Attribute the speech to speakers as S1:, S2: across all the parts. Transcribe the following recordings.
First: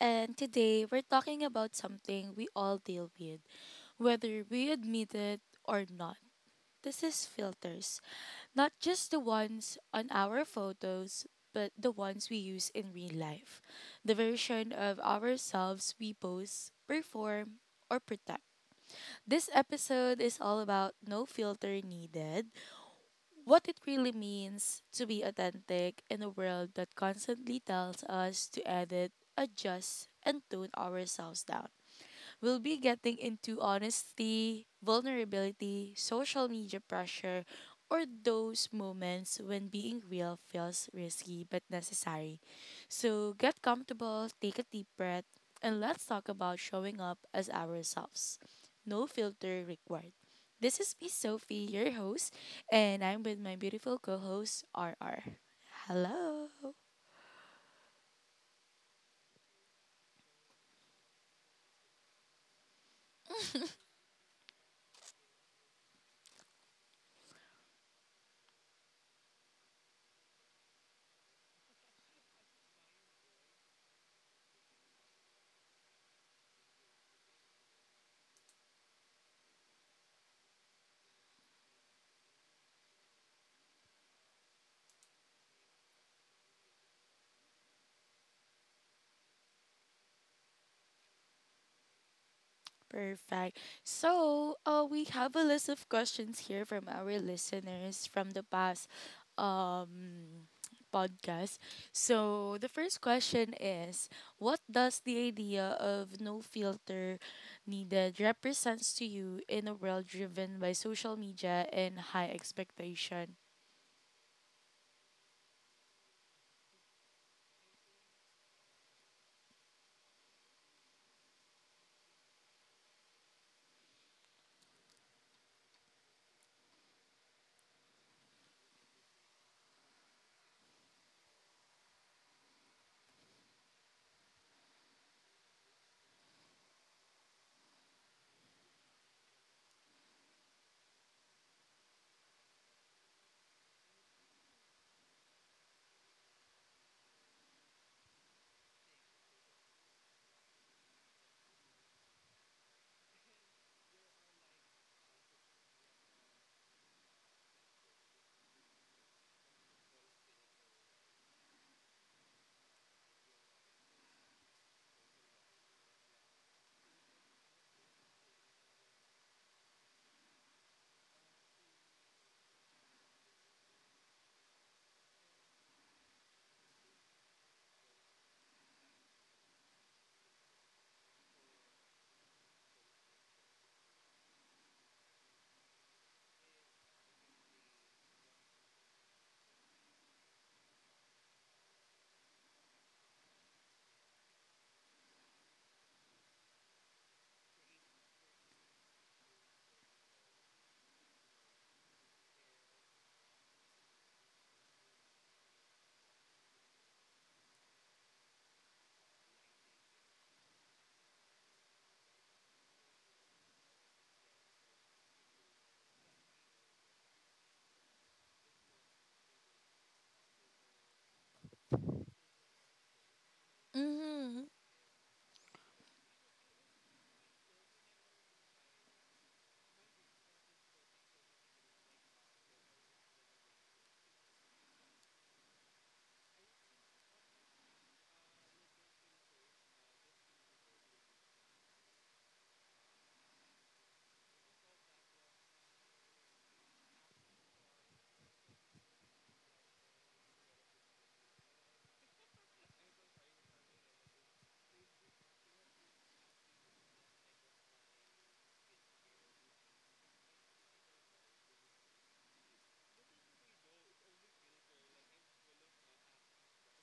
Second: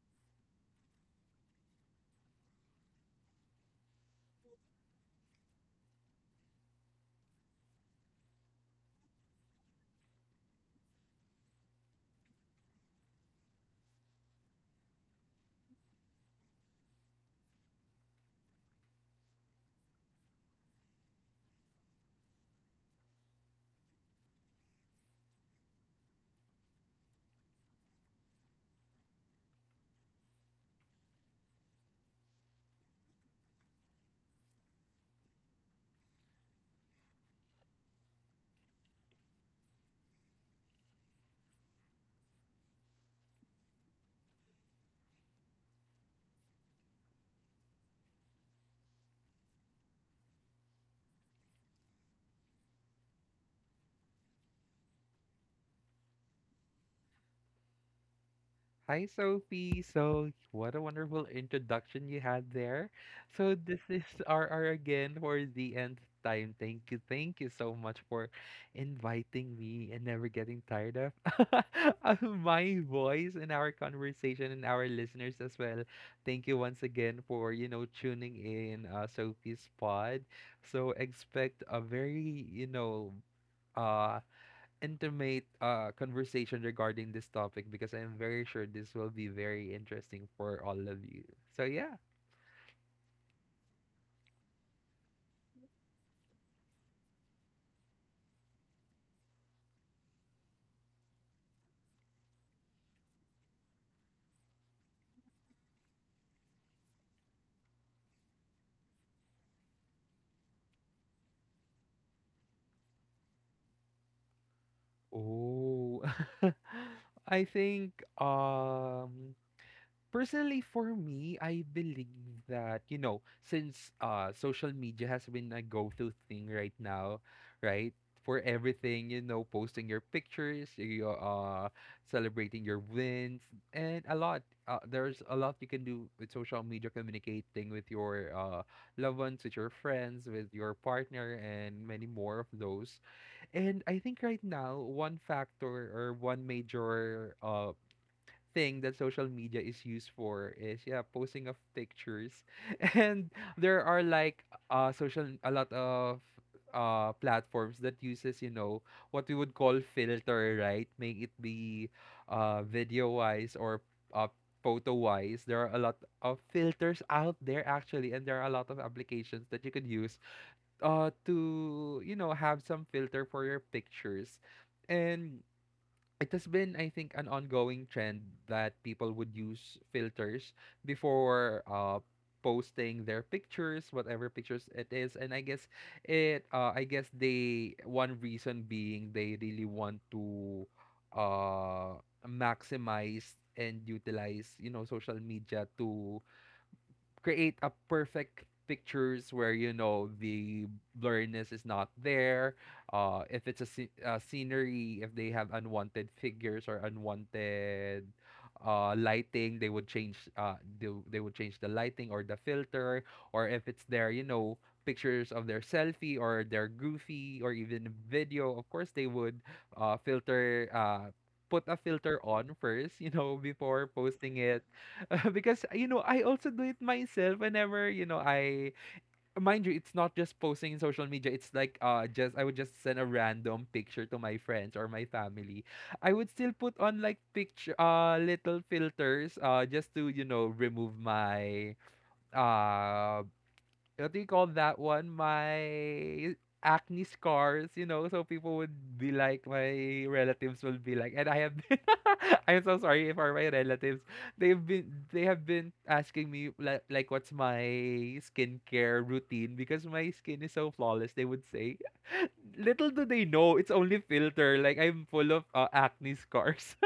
S1: And today we're talking about something we all deal with, whether we admit it or not. This is filters, not just the ones on our photos, but the ones we use in real life. The version of ourselves we post, perform, or protect. This episode is all about no filter needed, what it really means to be authentic in a world that constantly tells us to edit, adjust, and tune ourselves down. We'll be getting into honesty, vulnerability, social media pressure, or those moments when being real feels risky but necessary. So get comfortable, take a deep breath, and let's talk about showing up as ourselves. No filter required. This is me, Sophie, your host, and I'm with my beautiful co host, R R. Hello.
S2: Hi, Sophie. So, what a wonderful introduction you had there. So, this is RR again for the nth time. Thank you. Thank you so much for inviting me and never getting tired of of my voice in our conversation and our listeners as well. Thank you once again for, tuning in Sophie's pod. So, expect a very, uh, intimate conversation regarding this topic because I'm very sure this will be very interesting for all of you. So yeah.
S1: Perfect. So, we have a list of questions here from our listeners from the past um, podcast. So, the first question is: what does the idea of no filter needed represents to you in a world driven by social media and high expectation?
S2: Oh. I think um personally, for me, I believe that, since social media has been a go-to thing right now, right? For everything, posting your pictures, you celebrating your wins, and a lot. There's a lot you can do with social media, communicating with your loved ones, with your friends, with your partner, and many more of those. And I think right now, one factor or one major thing that social media is used for is, yeah, posting of pictures. And there are like social a lot of platforms that uses what we would call filter, right? Make it be video wise or uh photo wise. There are a lot of filters out there, actually, and there are a lot of applications that you could use to have some filter for your pictures. And it has been, I think, an ongoing trend that people would use filters before posting their pictures, whatever pictures it is. And I guess I guess one reason being they really want to uh, maximize and utilize, social media to create a perfect pictures where the blurriness is not there. If it's a scenery, if they have unwanted figures or unwanted lighting, they would change they would change the lighting or the filter. Or if it's their pictures of their selfie or their goofy or even video, of course they would filter put a filter on first before posting
S1: Mm-hmm.
S2: it. Because I also do it myself whenever I mind you, it's not just posting in social media. It's like just I would just send a random picture to my friends or my family. I would still put on like picture little filters just to remove my uh what do you call that one? My acne scars, so people would be like, my relatives will be like, and I have been, I'm so sorry for my relatives. They have been asking me like what's my skincare routine because my skin is so flawless. They would say, little do they know, it's only filter. Like I'm full of acne scars.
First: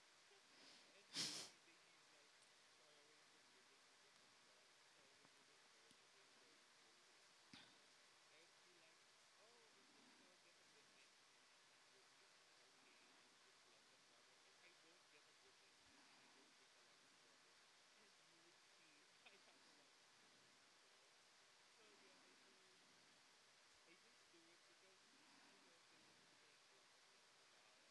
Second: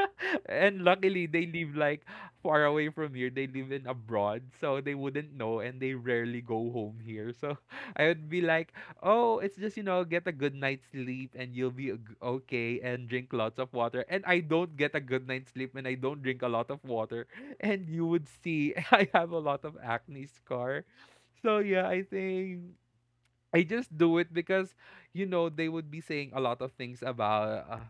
S2: And luckily, they live like far away from here. They live in abroad, so they wouldn't know, and they rarely go home here. So I would be like, "Oh, it's just get a good night's sleep, and you'll be okay, and drink lots of water." And I don't get a good night's sleep, and I don't drink a lot of water, and you would see I have a lot of acne scar. So, yeah, I think I just do it because they would be saying a lot of things about.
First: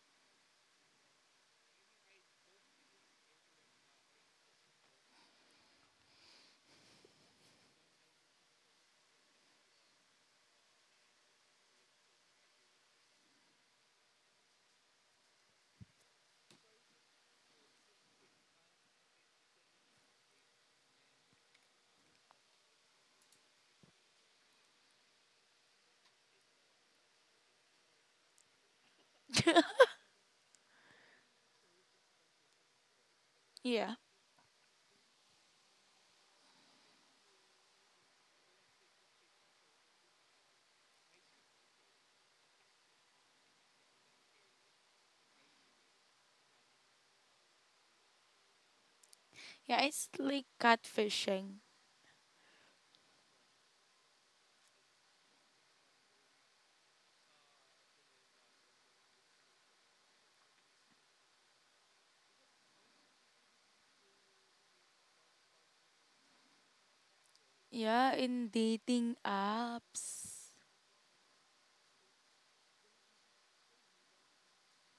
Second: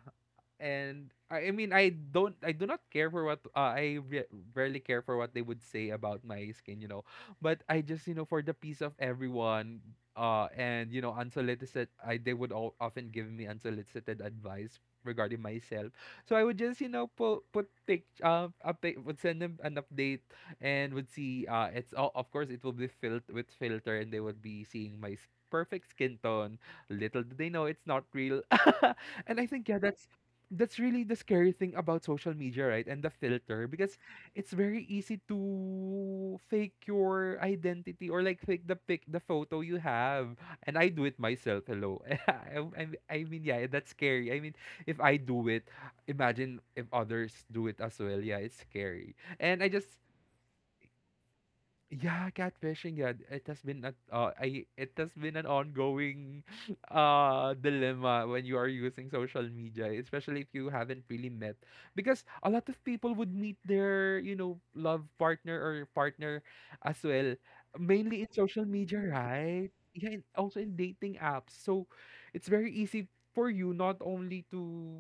S2: And I mean, I do not care for what rarely care for what they would say about my skin. But I just for the peace of everyone, and unsolicited, I they would all often give me unsolicited advice regarding myself. So I would just put pic a pic, would send them an update and would see it's all, of course it will be filled with filter, and they would be seeing my perfect skin tone. Little did they know it's not real. And I think, yeah, that's really the scary thing about social media, right? And the filter, because
S1: Yeah.
S2: it's very easy to fake your identity or like fake the photo you have. And I do it myself. Hello, I mean, yeah, that's scary. I mean, if I do it, imagine if others do it as well. Yeah, it's scary. And I
S1: Yeah,
S2: just.
S1: it's like catfishing.
S2: Yeah, catfishing. Yeah, it has been a I it has been an ongoing dilemma when you are using social media, especially if you haven't really met. Because a lot of people would meet their, love partner or partner as well,
S1: Yeah,
S2: mainly in
S1: in
S2: social media,
S1: dating
S2: right? Yeah, and
S1: apps.
S2: also in dating apps. So it's very easy for you not only to,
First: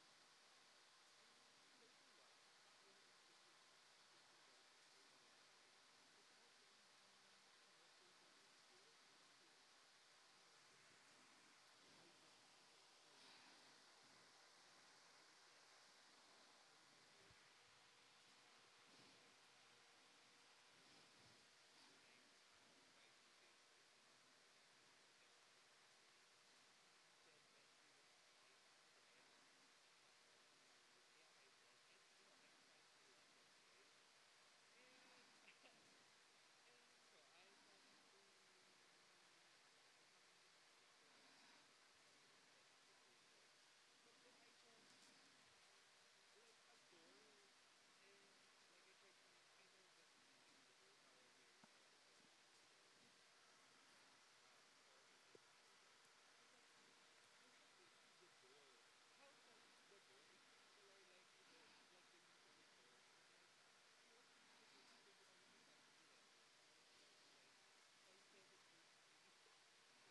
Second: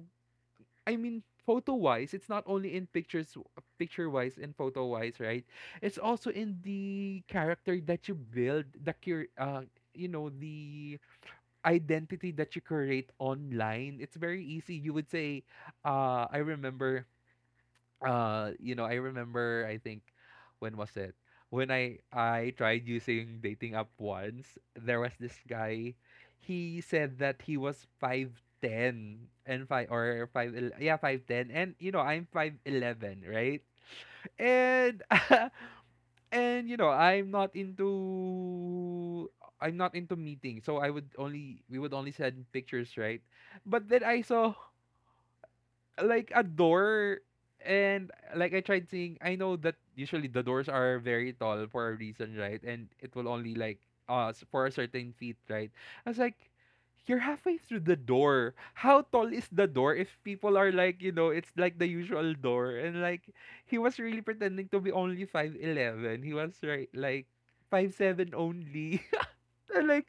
S2: I mean, photo wise, it's not only in pictures, picture wise and photo wise, right? It's also in the character that you build, the identity that you create online. It's very easy. You would say, uh, I remember I remember, I think, when was it, when I tried using dating app once, there was this guy. He said that he was 5'10 and 5 or yeah 5'10, and I'm 5'11, right. and And I'm not into meeting, so I would only we would only send pictures, right? But then I saw like a door, and like I tried seeing, I know that usually the doors are very tall for a reason, right? And it will only like for a certain feet, right? I was like, you're halfway through the door. How tall is the door if people are like, it's like the usual door, and like... He was really pretending to be only 5'11. He was right like 5'7" only. And, like,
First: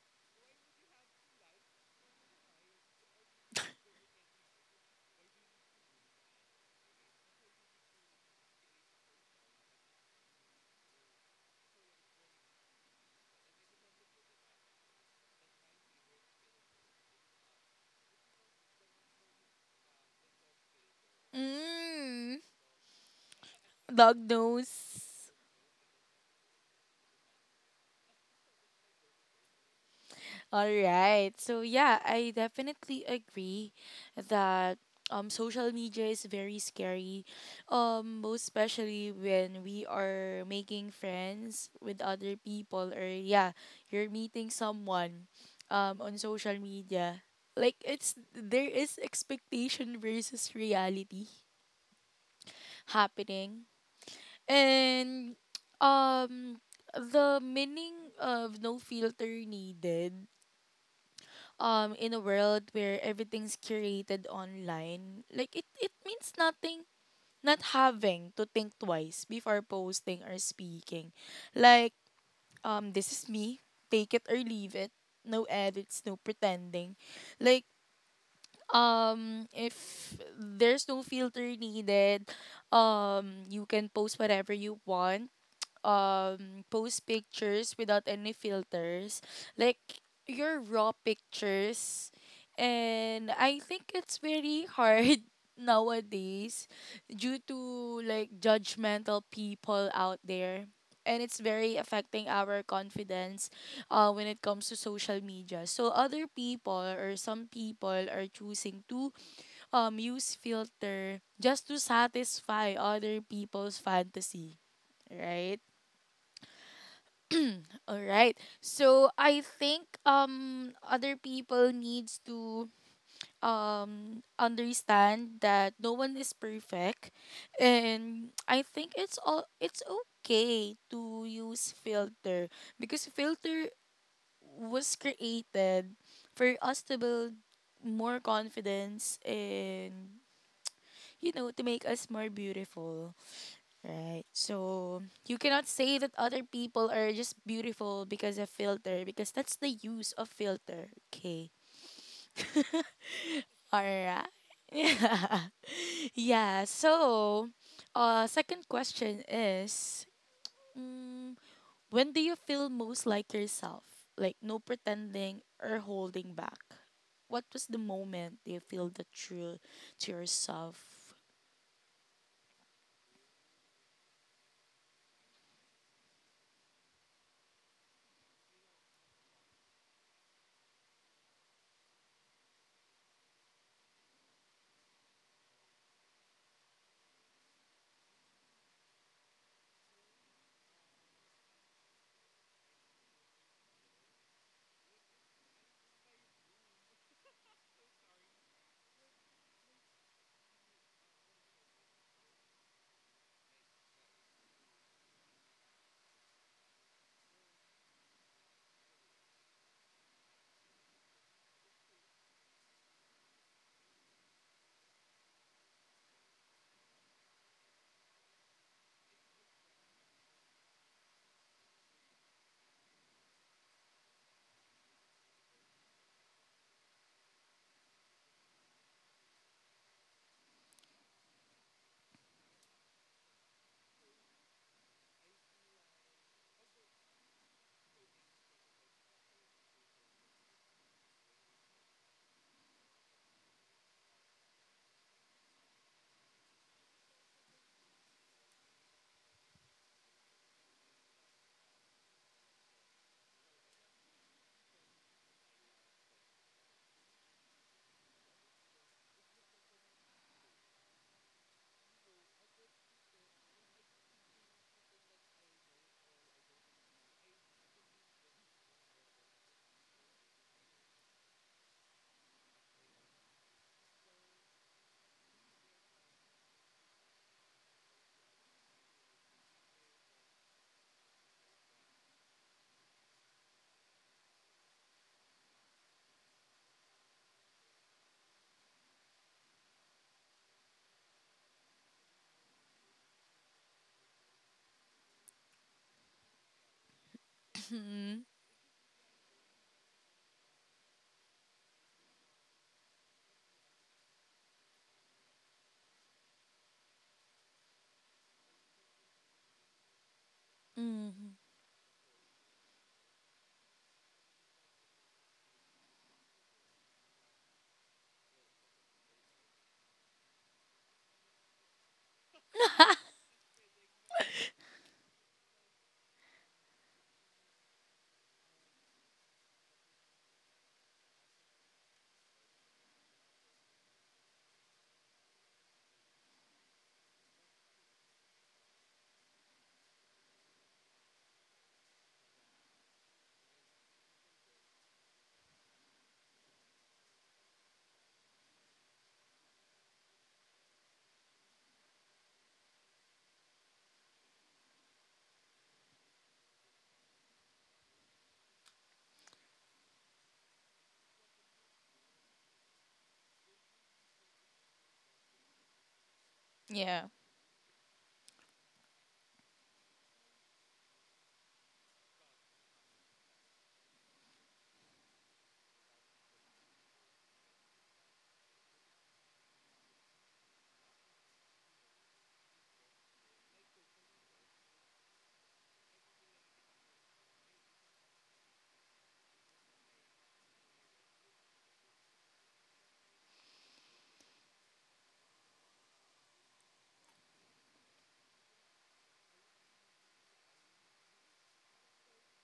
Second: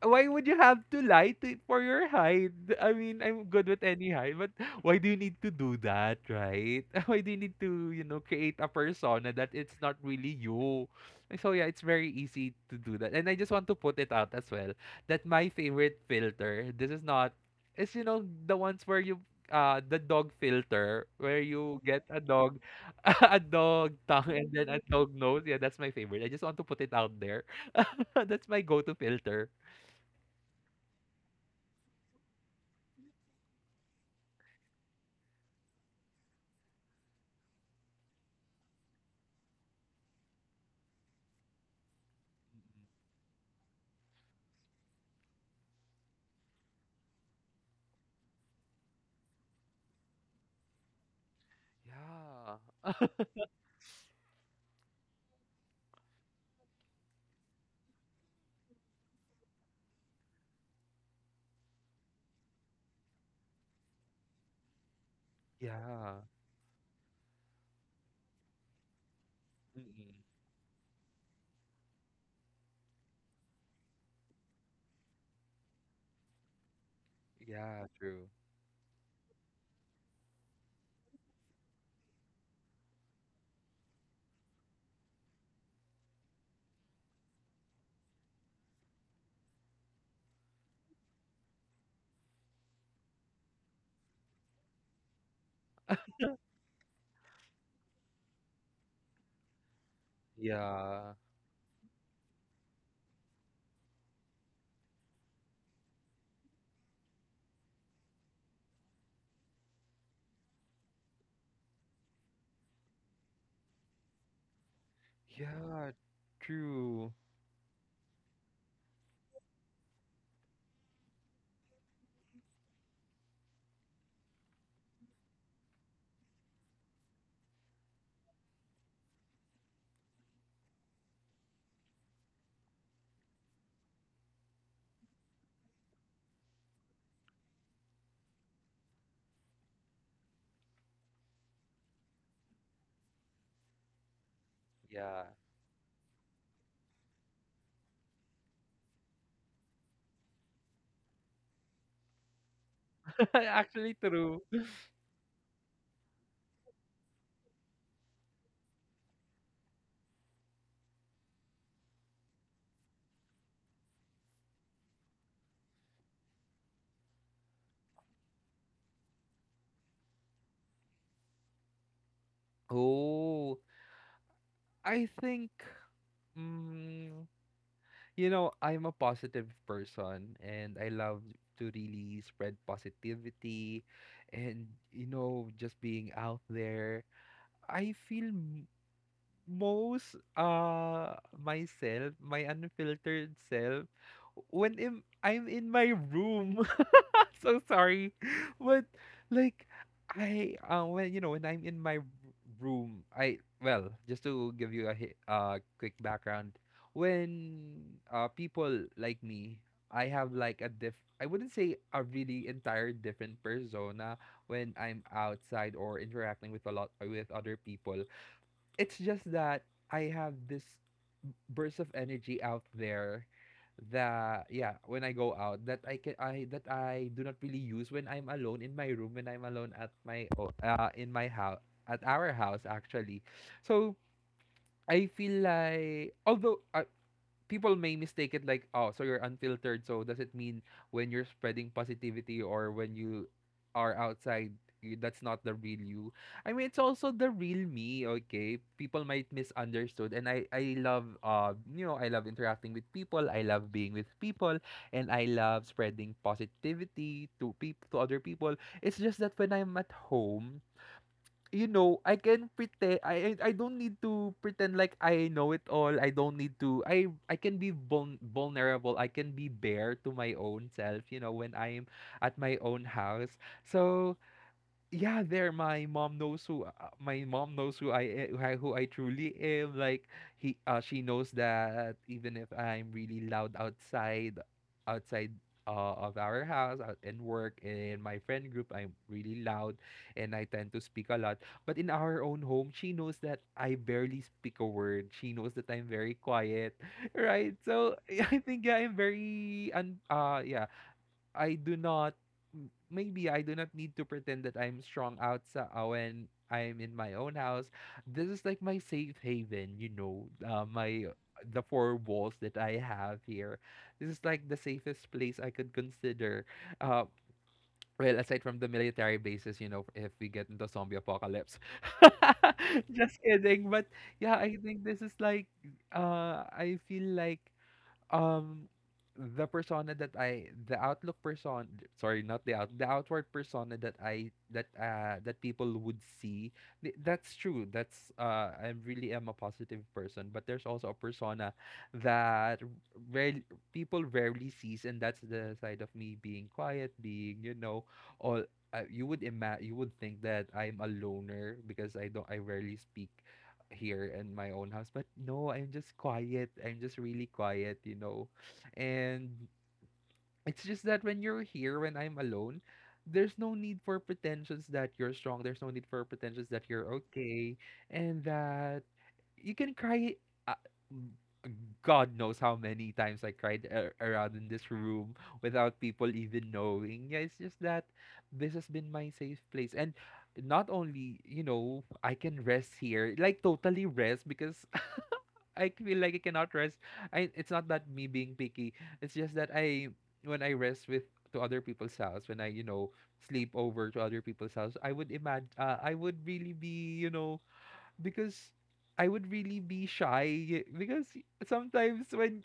S2: why would you have to lie to for your hide? I mean, I'm good with any hide, but why do you need to do that, right? Why do you need to, create a persona that it's not really you? So, yeah, it's very easy to do that. And I just want to put it out as well that my favorite filter, this is not, it's the ones where you the dog filter where you get a
S1: Mm.
S2: dog a dog
S1: Dog
S2: tongue and then a dog
S1: nose.
S2: nose. Yeah, that's my favorite. I just want to put it out there. That's my go-to filter.
S1: All right. So yeah, I definitely agree that social media is very scary. Most especially when we are making friends with other people, or yeah, you're meeting someone on social media. Like it's there is expectation versus reality
S2: Yeah.
S1: happening. And um the meaning of no filter needed in a world where everything's curated online, like it
S2: Yeah.
S1: means nothing. Not having to think twice before
S2: Mm-mm.
S1: posting or speaking, like, this is me, take it or leave it, no edits, no pretending. Like
S2: Yeah, true.
S1: if there's no filter needed, you can post whatever you want, post pictures without any filters, like your raw pictures. And I think it's very hard nowadays due to like judgmental people out there,
S2: Yeah.
S1: and it's very affecting our confidence when it comes to social media. So other people or some people are choosing to use filter just to satisfy other people's fantasy, right?
S2: Yeah, true.
S1: All right. So I think other people needs to understand that no one is perfect. And I think it's all, it's okay to use filter, because filter was created for us to build more confidence and, you know, to make us more beautiful. Right. So
S2: Yeah.
S1: you cannot say that other people are just beautiful because of filter, because that's the use of filter. Okay. All
S2: Actually
S1: right.
S2: true.
S1: Yeah. Yeah. So, second question is, mm, when do you feel most like yourself? Like no pretending or holding back. What was the moment you feel the true to yourself?
S2: Oh, I think mm, I'm a positive person, and I love to really spread positivity and just being out there. I feel most myself, my unfiltered self when I'm in my room. So sorry. But like I when when I'm in my room, I well, just to give you a quick background, when people like me, I have like a diff I wouldn't say a really entire different persona when I'm outside or interacting with a lot with other people. It's just that I have this burst of energy out there, that, yeah, when I go out, that I do not really use when I'm alone in my room, when I'm alone at in my house at our house actually. So I feel like, although people may mistake it like, oh, so you're unfiltered. So does it mean when you're spreading positivity or when you are outside, that's not the real you? I mean, it's also the real me. Okay, people might misunderstood, and I love interacting with people. I love being with people, and I love spreading positivity to peop to other people. It's just that when I'm at home, I can pretend, I don't need to pretend like I know it all. I don't need to I can be vulnerable. I can be bare to my own self, when I'm at my own house. So, yeah, there, my mom knows who my mom knows who I truly am. Like he she knows that even if I'm really loud outside of our house, out in work, in my friend group, I'm really loud and I tend to speak a lot. But in our own home, she knows that I barely speak a word. She knows that I'm very quiet, right? So
S1: Mm-hmm.
S2: I think, yeah, I'm very yeah. I do not m- Maybe I do not need to pretend that I'm strong outside when I'm in my own house. This is like my safe haven, you know, my the four walls that I have here. This is like the safest place I could consider. Uh, well, aside from the military bases, if we get into zombie apocalypse. Just kidding, but yeah, I think this is like I feel like um, the persona that I, the outlook person, sorry, not the out, the outward persona that I that people would see. That's true. That's I really am a positive person, but there's also a persona that rarely people rarely sees, and that's the side of me being quiet, being you know, all. You would imagine you would think that I'm a loner because I don't I rarely speak here in my own house. But no, I'm just quiet. I'm just really quiet, you know. And it's just that when I'm alone, there's no need for pretensions that you're strong. There's no need for pretensions that you're
S1: Yeah.
S2: okay. And that you can cry. Uh, God knows how many times I cried around in this room without people even knowing. Yeah, it's just that this has been my safe place. And not only I can rest here, like totally rest, because I feel like I cannot rest. I it's not that me being picky. It's just that I when I rest with to other people's house, when I sleep over to other people's house, I would imagine I would really be you know because I would really be shy because sometimes when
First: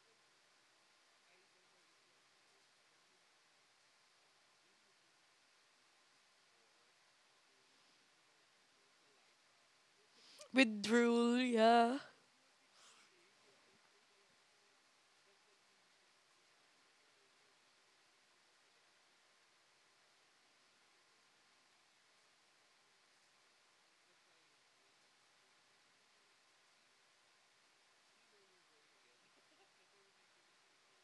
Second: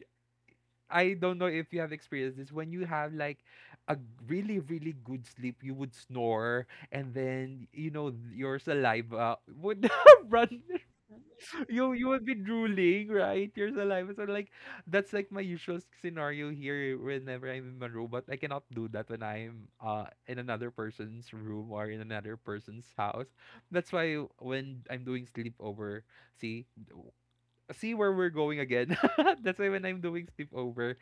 S2: I don't know if you have experienced this when you have like a really really good sleep you would snore and then you know your saliva would run
S1: Withdrawal.
S2: you
S1: Yeah.
S2: you would be drooling, right? Your saliva. So like that's like my usual scenario here whenever I'm in my room, but I cannot do that when I'm in another person's room or in another person's house. That's why when I'm doing sleepover, see w- see where we're going again. That's why when I'm doing sleepover,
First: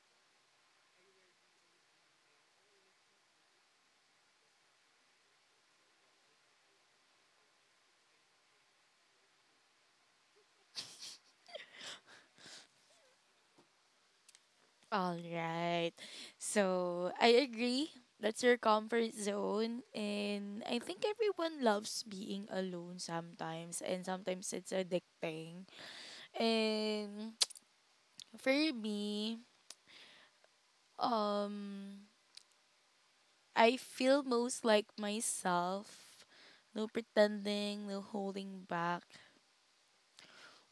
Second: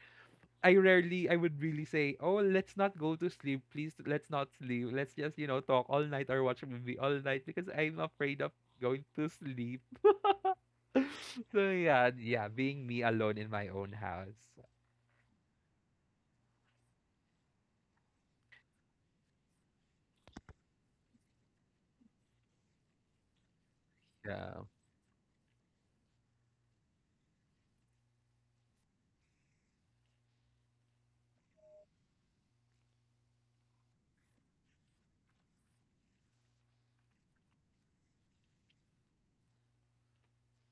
S2: I would really say, oh, let's not go to sleep, please let's not sleep. Let's just, talk all night or watch a movie all night because I'm afraid of going to sleep. So yeah, yeah, being me alone in my own house.
S1: All right. So I agree. That's your comfort zone. And I think everyone loves being alone sometimes. And sometimes
S2: Yeah.
S1: it's addicting. And for me, um, I feel most like myself. No pretending, no holding back.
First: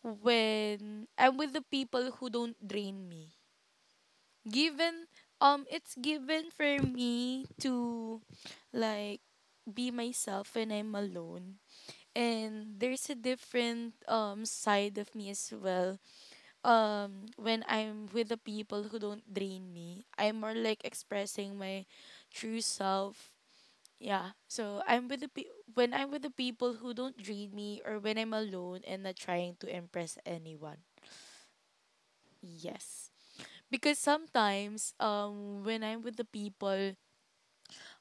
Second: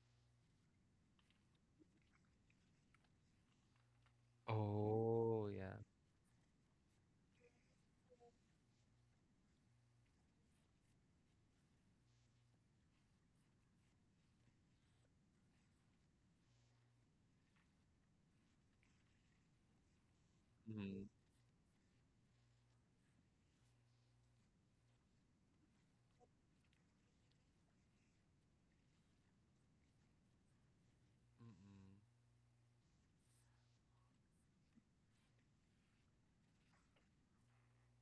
S1: When I'm with the people who don't drain me. Given,
S2: Oh, yeah.
S1: it's given for me to, like, be myself when I'm alone. And there's a different side of me as well. When I'm with the people who don't drain me, I'm more like
S2: Mm.
S1: expressing my true self. Yeah. So I'm with the when I'm with the people who don't drain me, or when I'm alone and not trying to impress anyone.
S2: Mm.
S1: Yes. Because sometimes when I'm with the people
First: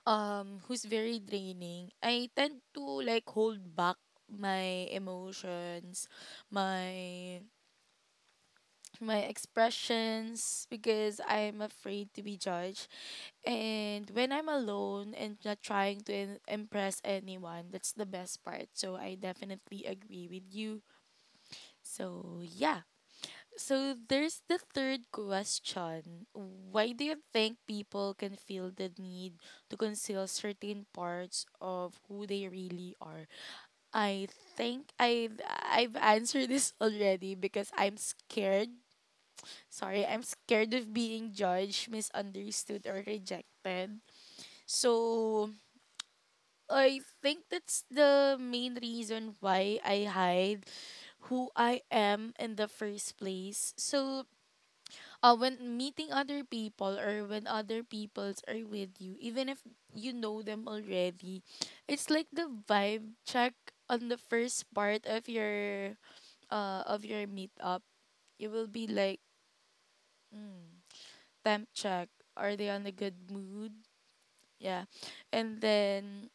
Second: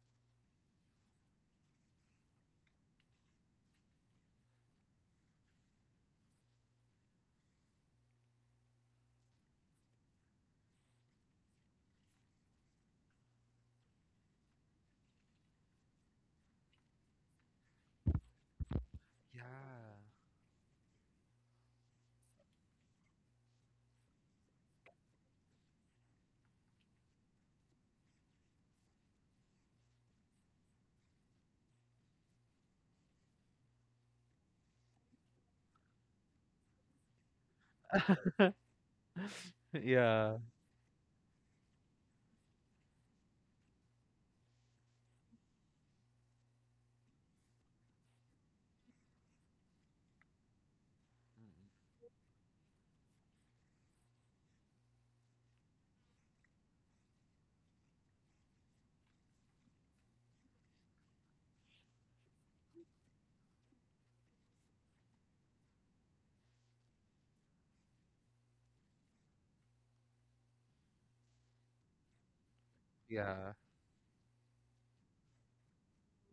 S1: who's very draining, I tend to like hold back my emotions, my my expressions, because I'm afraid to be judged. And when I'm alone and not trying to impress anyone, that's the best part. So I definitely
S2: Yeah.
S1: agree with you. So yeah. So there's the third question. Why do you think people can feel the need to conceal certain parts of who they really are? I think I've answered this already because I'm scared. Sorry, I'm
S2: Yeah.
S1: scared of being judged, misunderstood, or rejected. So I think that's the main reason why I hide who I am in the first place. So when meeting other people, or when other peoples are with you, even if you know them already, it's like the vibe check on the first part of your meetup. It will be like temp check. Are they on a good
S2: Yeah.
S1: mood? Yeah, and then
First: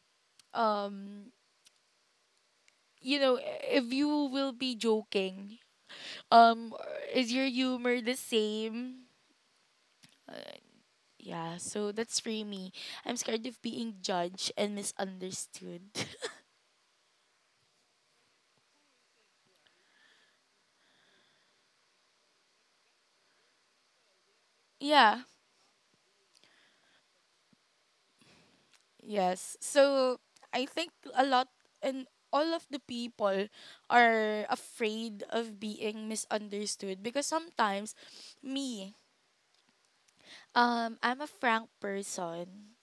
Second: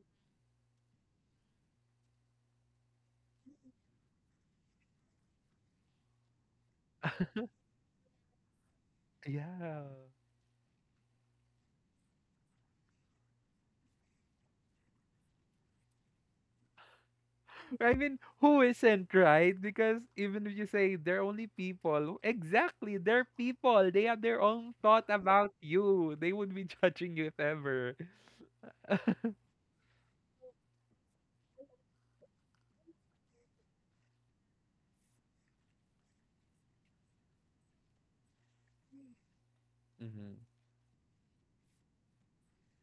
S1: um you know, if you will be joking, um is your humor the same?
S2: Yeah.
S1: Yeah, so that's for me. I'm scared of being judged and misunderstood.
S2: I mean, who isn't, right? Because even if you say they're only people, exactly, they're people. They have their own thought
S1: Yeah,
S2: about you. They would be judging you if ever.
S1: yes. So I think a lot, and all of the people are afraid of being misunderstood, because sometimes me,
S2: Mm-hmm.
S1: I'm a frank person.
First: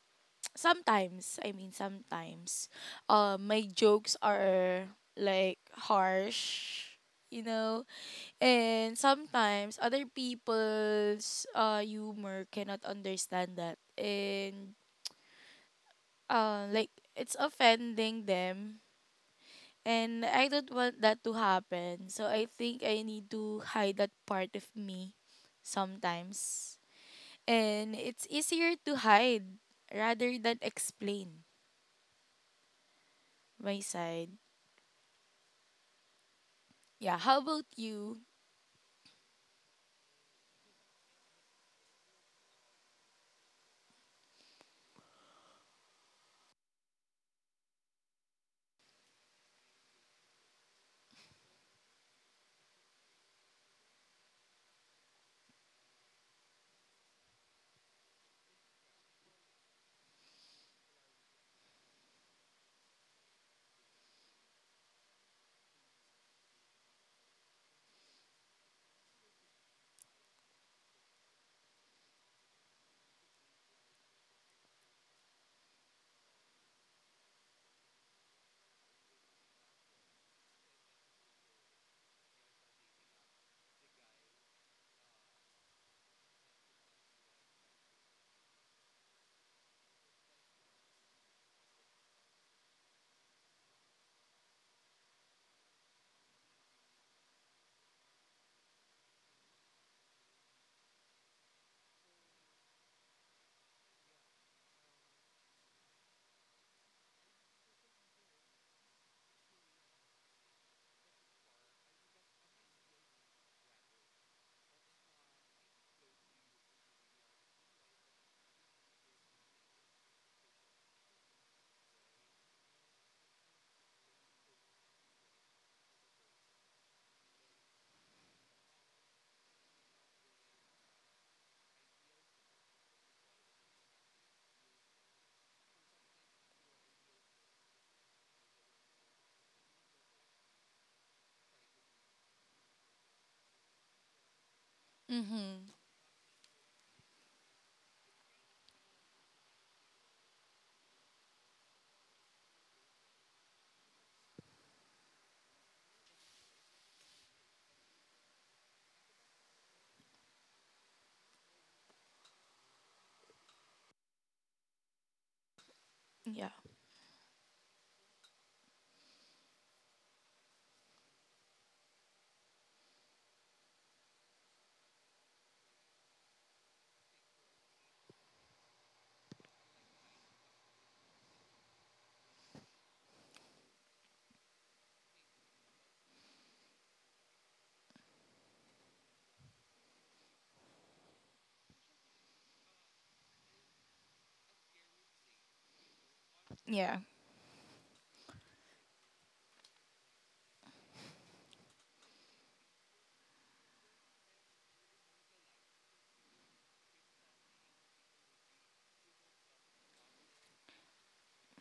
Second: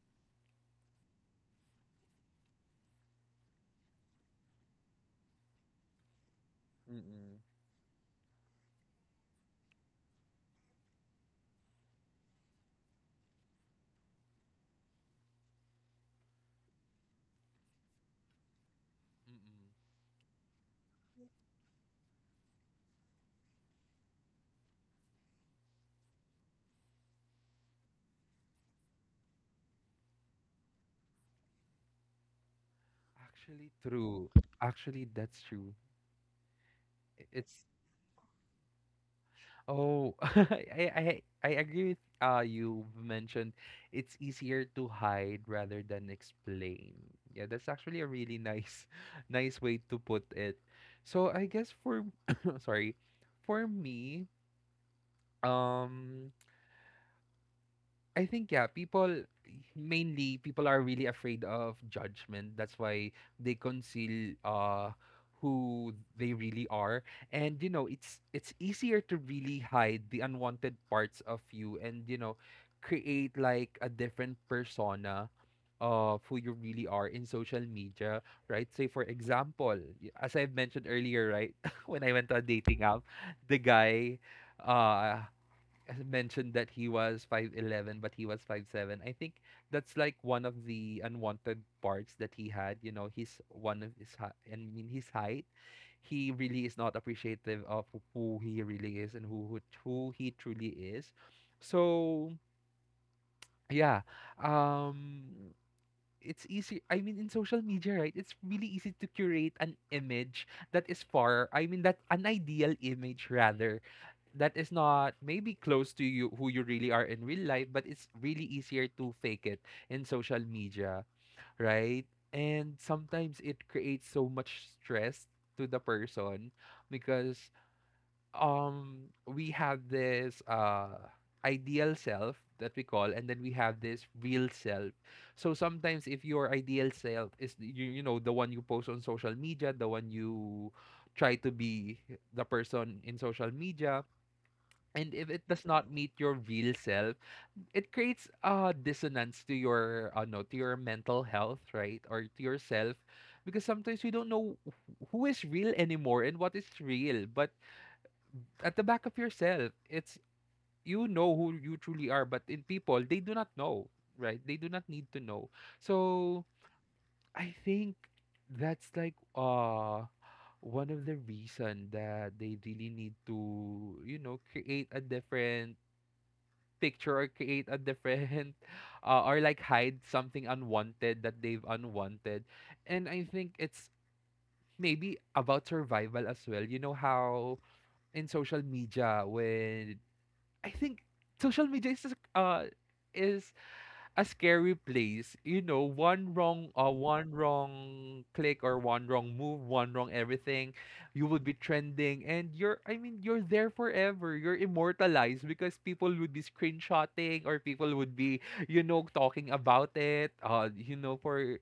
S1: Sometimes, I mean sometimes, my jokes are like harsh,
S2: Mm-mm.
S1: you know. And sometimes other people's humor cannot understand that, and like it's offending them,
S2: Mm-mm.
S1: and I don't want that to happen. So I think I need to hide that part of me sometimes. And it's easier to hide rather than explain
S2: Actually,
S1: my side.
S2: true. Actually, that's true.
S1: Yeah,
S2: I-
S1: how
S2: It's
S1: about you?
S2: Oh, I agree with you mentioned it's easier to hide rather than explain. Yeah, that's actually a really nice nice way to put it. So I guess for sorry, for me, um I think yeah, people mainly people are really afraid of judgment. That's why they conceal who they really are. And it's easier to really hide the unwanted parts of you and create like a different persona of who you really are in social media, right? Say for example, as I've mentioned earlier, right, when I went on a dating app, the guy uh mentioned that he was 5'11" but he was 5'7". I think that's like one of the unwanted parts that he had, you know, he's one of his I mean his height, he really is not appreciative of who he really is and who he truly is. So yeah, um it's easy, I mean, in social media, right, it's really easy to curate an image that is far, I mean, that an ideal image rather, that is not maybe close to you who you really are in real life, but it's really easier to fake it in social media, right? And sometimes it creates so much stress to the person because we have this ideal self that we call and then we have this real self. So sometimes if your ideal self is you, you know the one you post on social media, the one you try to be the person in social media, and if it does
S1: Mhm.
S2: not meet your real self, it creates a dissonance to your no, to your mental health, right, or to yourself, because sometimes you don't know who is real anymore and what is real, but at the back of yourself, it's you know who you truly are, but in people they do not know, right, they do not need to know. So
S1: Yeah.
S2: I think that's like one of the reason that they really need to, you know, create a different picture or create a different or like hide something unwanted that they've unwanted. And I think it's maybe about survival as well. You know how in social media when I think social media is just, is a scary place. You know,
S1: Yeah.
S2: one wrong click or one wrong move, one wrong everything, you would be trending and you're, I mean, you're there forever. You're immortalized because people would be screenshotting or people would be, talking about it. You know, for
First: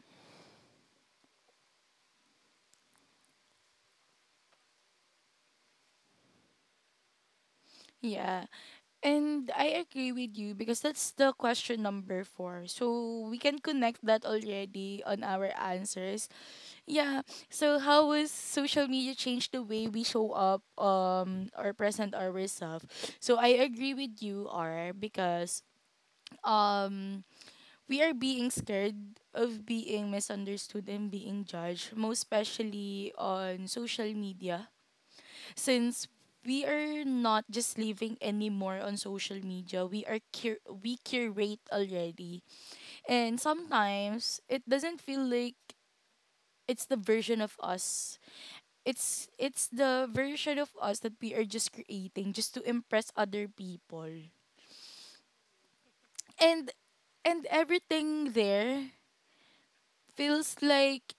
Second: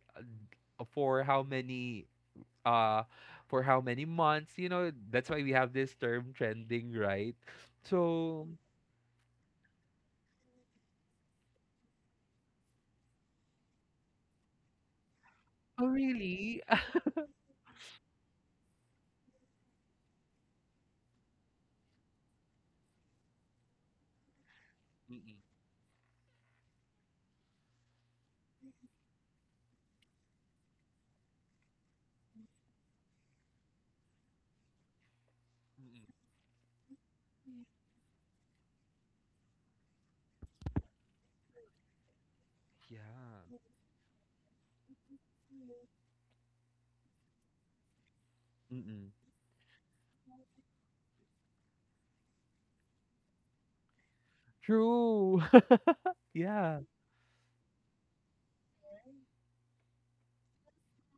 S2: how many uh for how many months, that's why we have this term trending, right?
S1: Yeah.
S2: So,
S1: And I agree with you, because that's the question number four. So we can connect that already on our
S2: oh
S1: answers.
S2: really?
S1: Yeah. So how has social media changed the way we show up or present ourselves? So I agree with you, R,
S2: Mm-mm,
S1: because um we are being scared of being misunderstood and being judged, most especially on social media,
S2: mm-mm.
S1: since we are not just living anymore on social media, we are we curate already. And
S2: Yeah.
S1: sometimes it doesn't feel like it's the version of us.
S2: Mm-mm.
S1: It's the version of us that we are just creating just to impress other people.
S2: True.
S1: and
S2: Yeah.
S1: and everything there feels like,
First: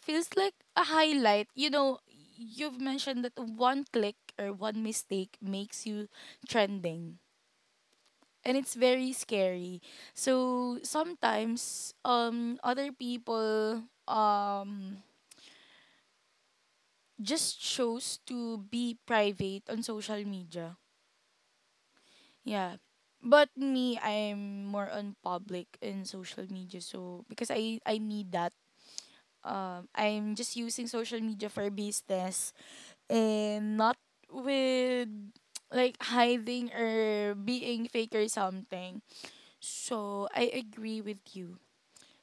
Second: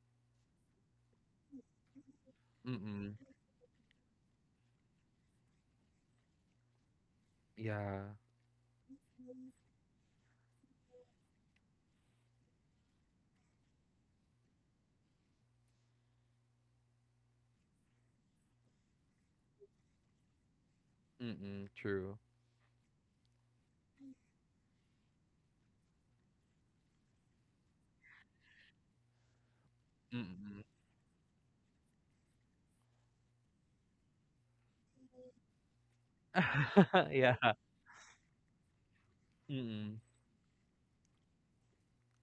S1: feels like a highlight. You know, you've
S2: Mm-mm.
S1: mentioned that one click or one mistake makes you trending,
S2: Yeah.
S1: and it's very scary. So sometimes other people just chose to be private on social media.
S2: Mm-mm. True.
S1: Yeah. But me, I'm more on public in social media, so because I need that, I'm just
S2: Mm-mm.
S1: using social media for business, and not with like hiding or
S2: Yeah.
S1: being fake or something.
S2: Mm-mm.
S1: So I agree with you.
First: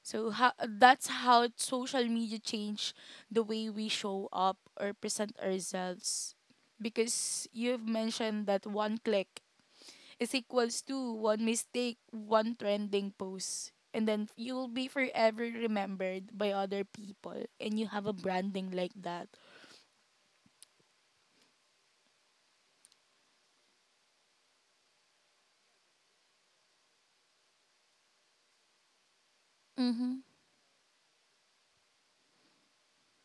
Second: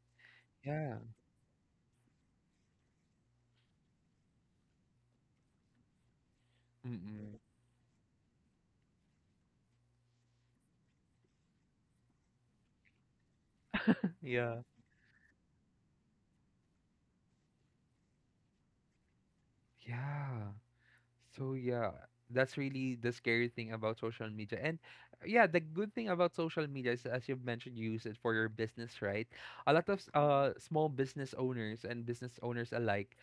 S1: So how
S2: Yeah.
S1: that's how social media changed the way we show up or present ourselves.
S2: Mm-mm.
S1: Because you've mentioned that one click is equals to one mistake, one trending post. And then you
S2: Yeah.
S1: will be forever remembered by other people. And you have a branding like that.
S2: Yeah. So yeah, that's really the scary thing about social media. And yeah, the good thing about social media is, as you've mentioned, you use it for your business, right? A lot of
S1: Mm-hmm.
S2: small business owners and business owners alike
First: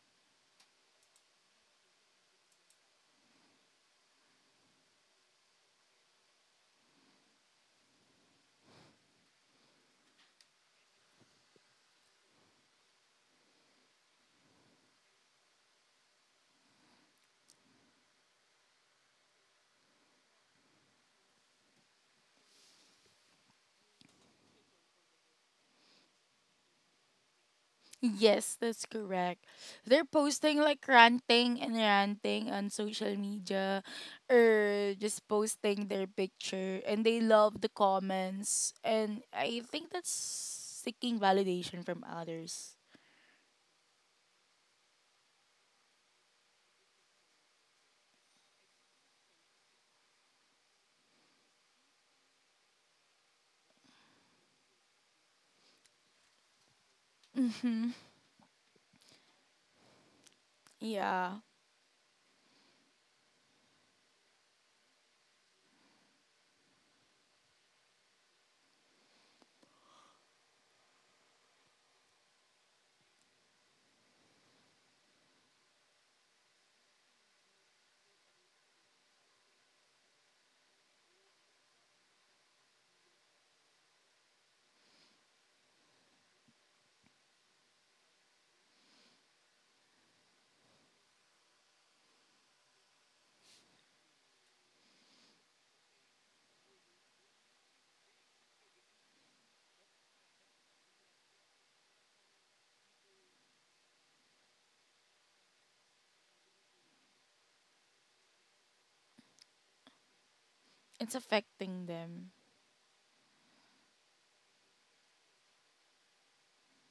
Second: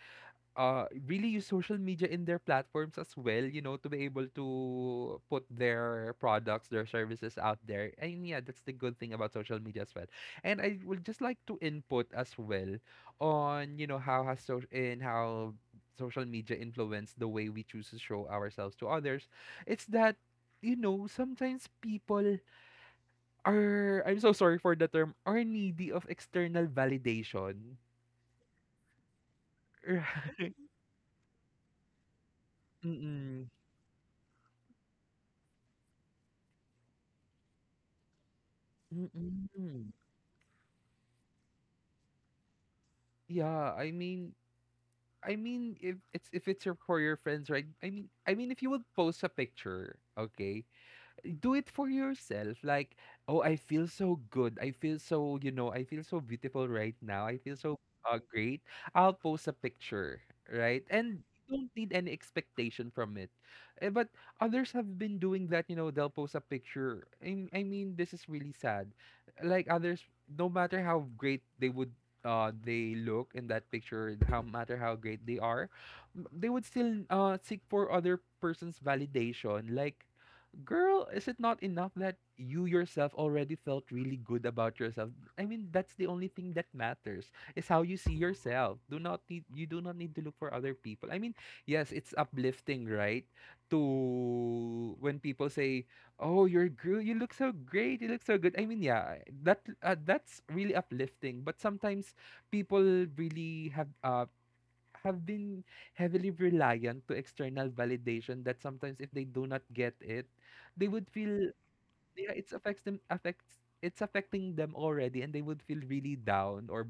S2: really use social media in their platforms as well, you know, to be able to put their products, their services out there. And yeah, that's the good thing about social media as well. And I would just like to input as well on, how has so and how social media influence the way we choose to show ourselves to others. It's that, you know, sometimes people are, I'm so sorry for the term, are needy of external validation.
S1: Yes, that's correct. They're
S2: Right.
S1: posting like ranting and ranting on social
S2: Mm-mm.
S1: media, or just posting their picture and they love the comments, and I think
S2: Mm-mm.
S1: that's seeking validation from others.
S2: Yeah, I mean, if it's your for your friends, right? I mean, if you would post a picture, okay, do it for yourself. Like, oh, I feel so good. I feel so beautiful right now. I feel so
S1: Mhm.
S2: great. I'll post a picture, right? And
S1: Yeah,
S2: you don't need any expectation from it. But others have been doing that, they'll post a picture. I mean, this is really sad. Like others, no matter how great they look in that picture, how great they are, they would still seek for other person's validation. Like, girl, is it not enough that you yourself already felt really good about yourself? I mean, that's the only thing that matters is how you see yourself. Do not need You do not need to look for other people. I mean, yes, it's uplifting, right? To When people say, "Oh, you're girl, you look so great, you look so good." I mean, yeah, that's really uplifting. But sometimes people really have been heavily reliant to external validation that sometimes if they do not get it, they would
S1: it's
S2: feel,
S1: affecting them.
S2: yeah, it's affecting them already, and they would feel really down or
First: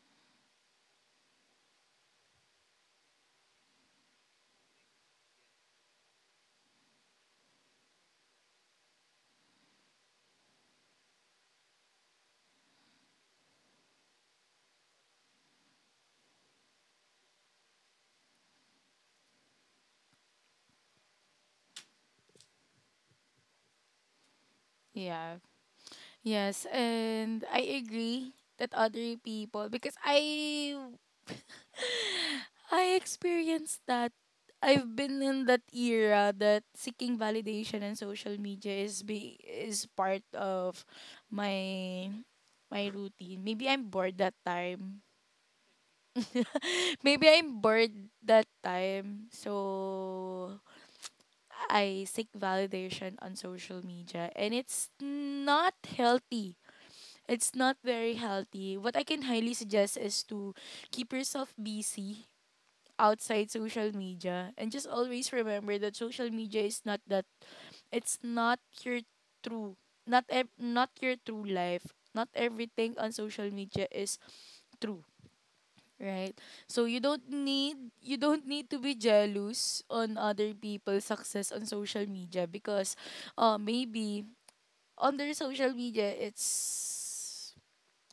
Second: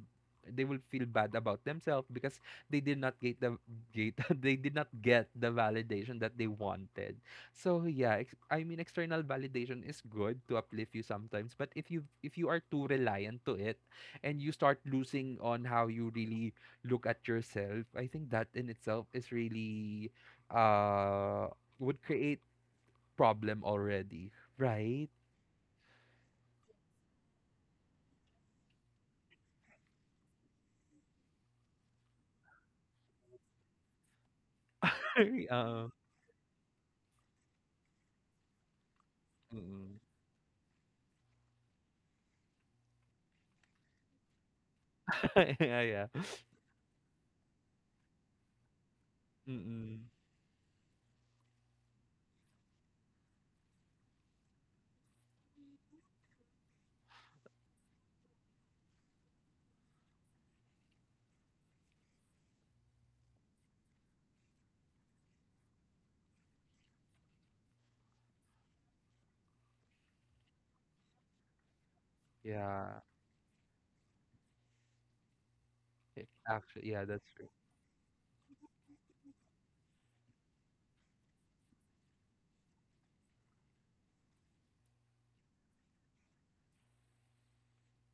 S2: they will feel bad about themselves because they did not get the get they did not get the validation that they wanted. So yeah, I mean external validation is good to uplift you sometimes, but if you are too reliant to it and you start losing on how you really look at yourself, I think that in itself is really uh would create problem already, right?
S1: Yeah. Yes, and I agree that other people, because I experienced that. I've been in that
S2: Um.
S1: era that seeking validation and social media is be is
S2: Mm.
S1: part of my my routine. Maybe I'm bored that time.
S2: Yeah, yeah.
S1: Maybe I'm bored that time.
S2: Mm.
S1: So I seek validation on social media, and it's not healthy. It's not very healthy. What I can highly suggest is to keep yourself busy outside social media, and just always remember that social media is not that, it's not your true, not your true life. Not everything
S2: Yeah,
S1: on social media is true,
S2: it
S1: right? So
S2: actually
S1: you
S2: yeah,
S1: don't
S2: that's true.
S1: need, you don't need to be jealous on other people's success on social media, because maybe on their social media it's,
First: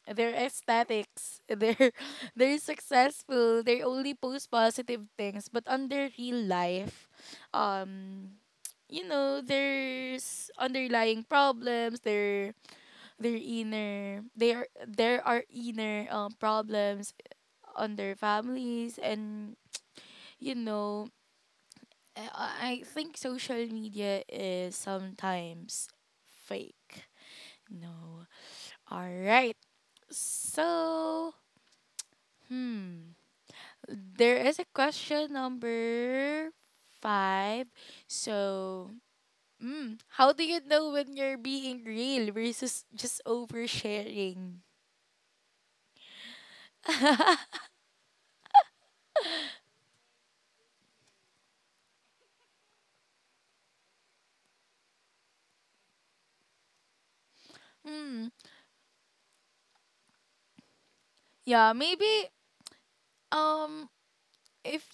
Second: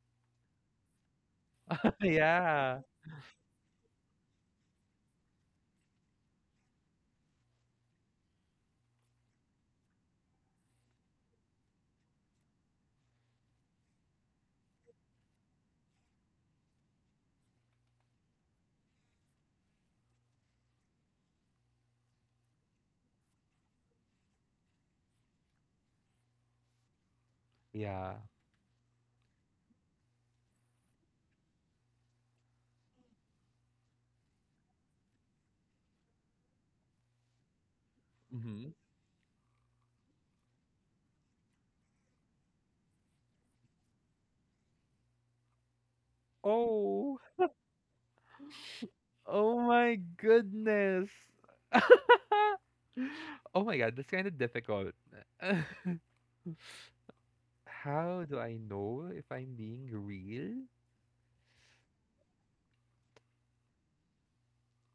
S1: they're aesthetics. They're they're
S2: Yeah,
S1: successful. They only post positive things, but on their real life, um, you know, there's underlying problems. Their inner, they are there are inner problems on their families, and you know, I think social media is sometimes fake.
S2: yeah.
S1: No. All right. So, hmm. There is a question number five.
S2: Mhm.
S1: So, mm, how do you know when you're being real versus just oversharing?
S2: Oh, oh my goodness. Oh my god, that's kind of difficult. How
S1: Mm,
S2: do I know if I'm being real?
S1: yeah, maybe um if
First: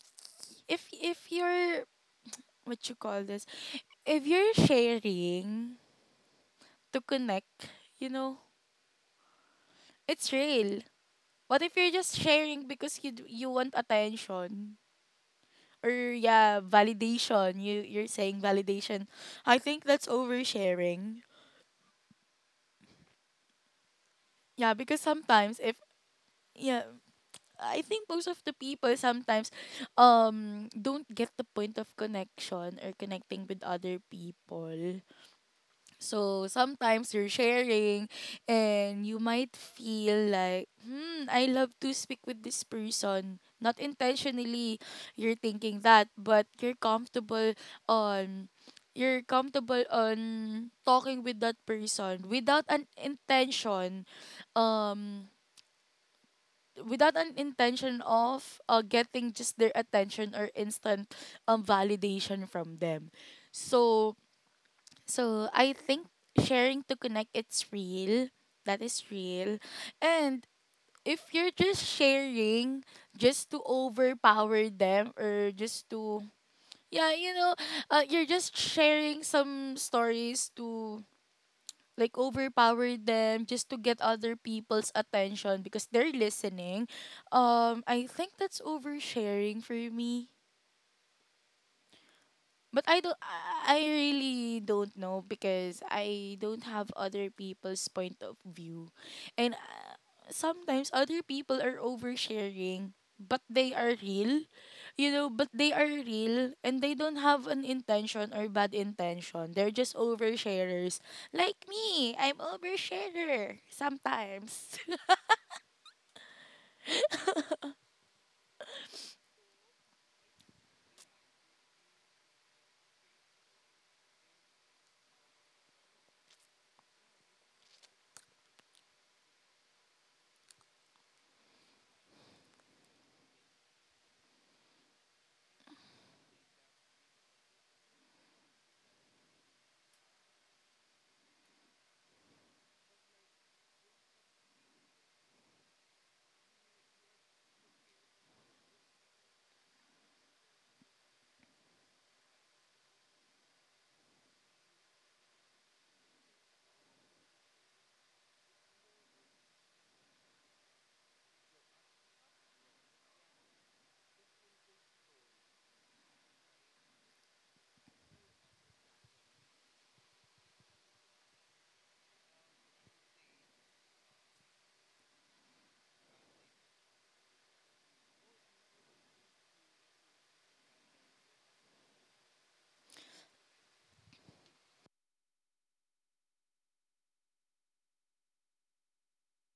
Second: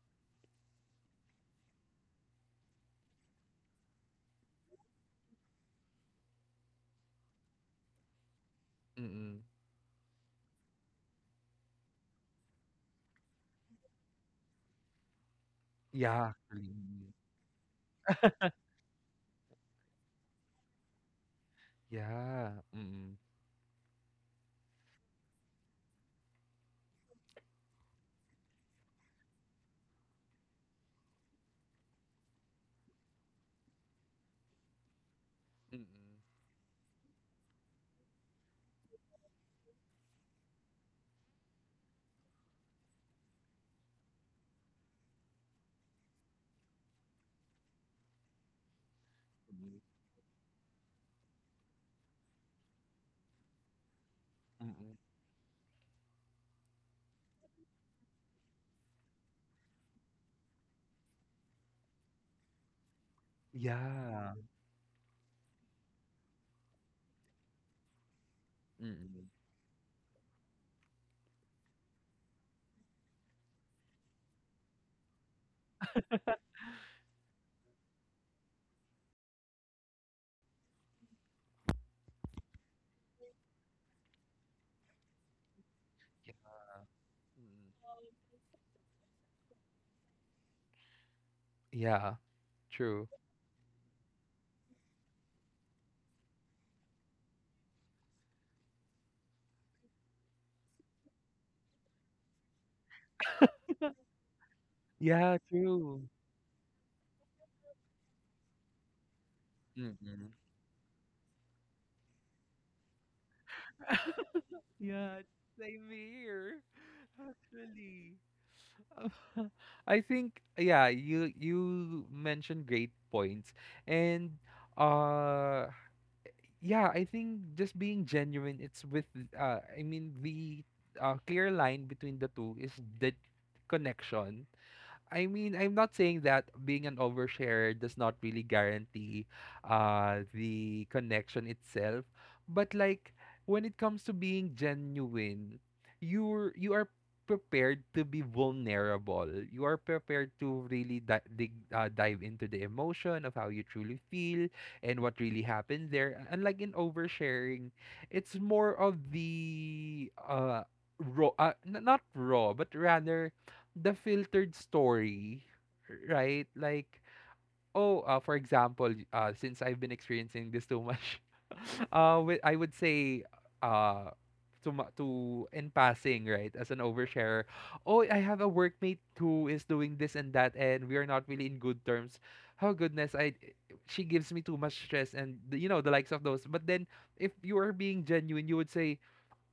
S1: if you're, what you call this, if you're sharing to connect, you know,
S2: Mm.
S1: it's real. What if you're just sharing because you you want attention? Or
S2: Yeah,
S1: yeah,
S2: actually, mm.
S1: validation. You, you're saying validation. I think that's oversharing.
S2: Yeah, mm.
S1: Yeah, because sometimes if, yeah, I think most of the people sometimes don't get the point of connection or connecting with other people.
S2: Mm.
S1: So sometimes you're sharing and you might feel like, hmm, I love to speak with this person. Not intentionally you're thinking that, but you're comfortable on, you're
S2: Mm.
S1: comfortable on talking with that person without an intention,
S2: Mm.
S1: um without an intention of getting just their attention or instant validation from them. So,
S2: Yeah.
S1: so I think sharing to connect, it's real. That is
S2: Mm.
S1: real. And if you're just sharing just to overpower them, or just to, yeah, you know, you're just sharing some stories to like overpower them just to get other people's attention because they're
S2: Yeah.
S1: listening.
S2: Mm.
S1: I think that's oversharing for me.
S2: Yeah,
S1: But I
S2: true.
S1: don't, I really don't know because I don't have other people's point of view. And sometimes other people are oversharing, but they are real. You know,
S2: Yeah,
S1: but they are
S2: true.
S1: real and they don't have an intention or bad intention. They're just
S2: Mm.
S1: oversharers. Like me, I'm oversharer sometimes.
S2: Yeah, same here, actually. I think yeah, you mentioned great points. And uh yeah, I think just being genuine, it's with I mean the clear line between the two is the connection. I mean, I'm not saying that being an oversharer does not really guarantee the connection itself, but like when it comes to being genuine, you are prepared to be vulnerable. You are prepared to really dig, dive into the emotion of how you truly feel and what really happened there. Unlike in oversharing, it's more of the raw, not raw, but rather the filtered story, right? Like, oh, for example, since I've been experiencing this too much, I would say, uh, to in passing, right, as an oversharer. Oh, I have a workmate who is doing this and that, and we are not really in good terms. Oh goodness, I she gives me too much stress, and you know the likes of those. But then, if you are being genuine, you would say,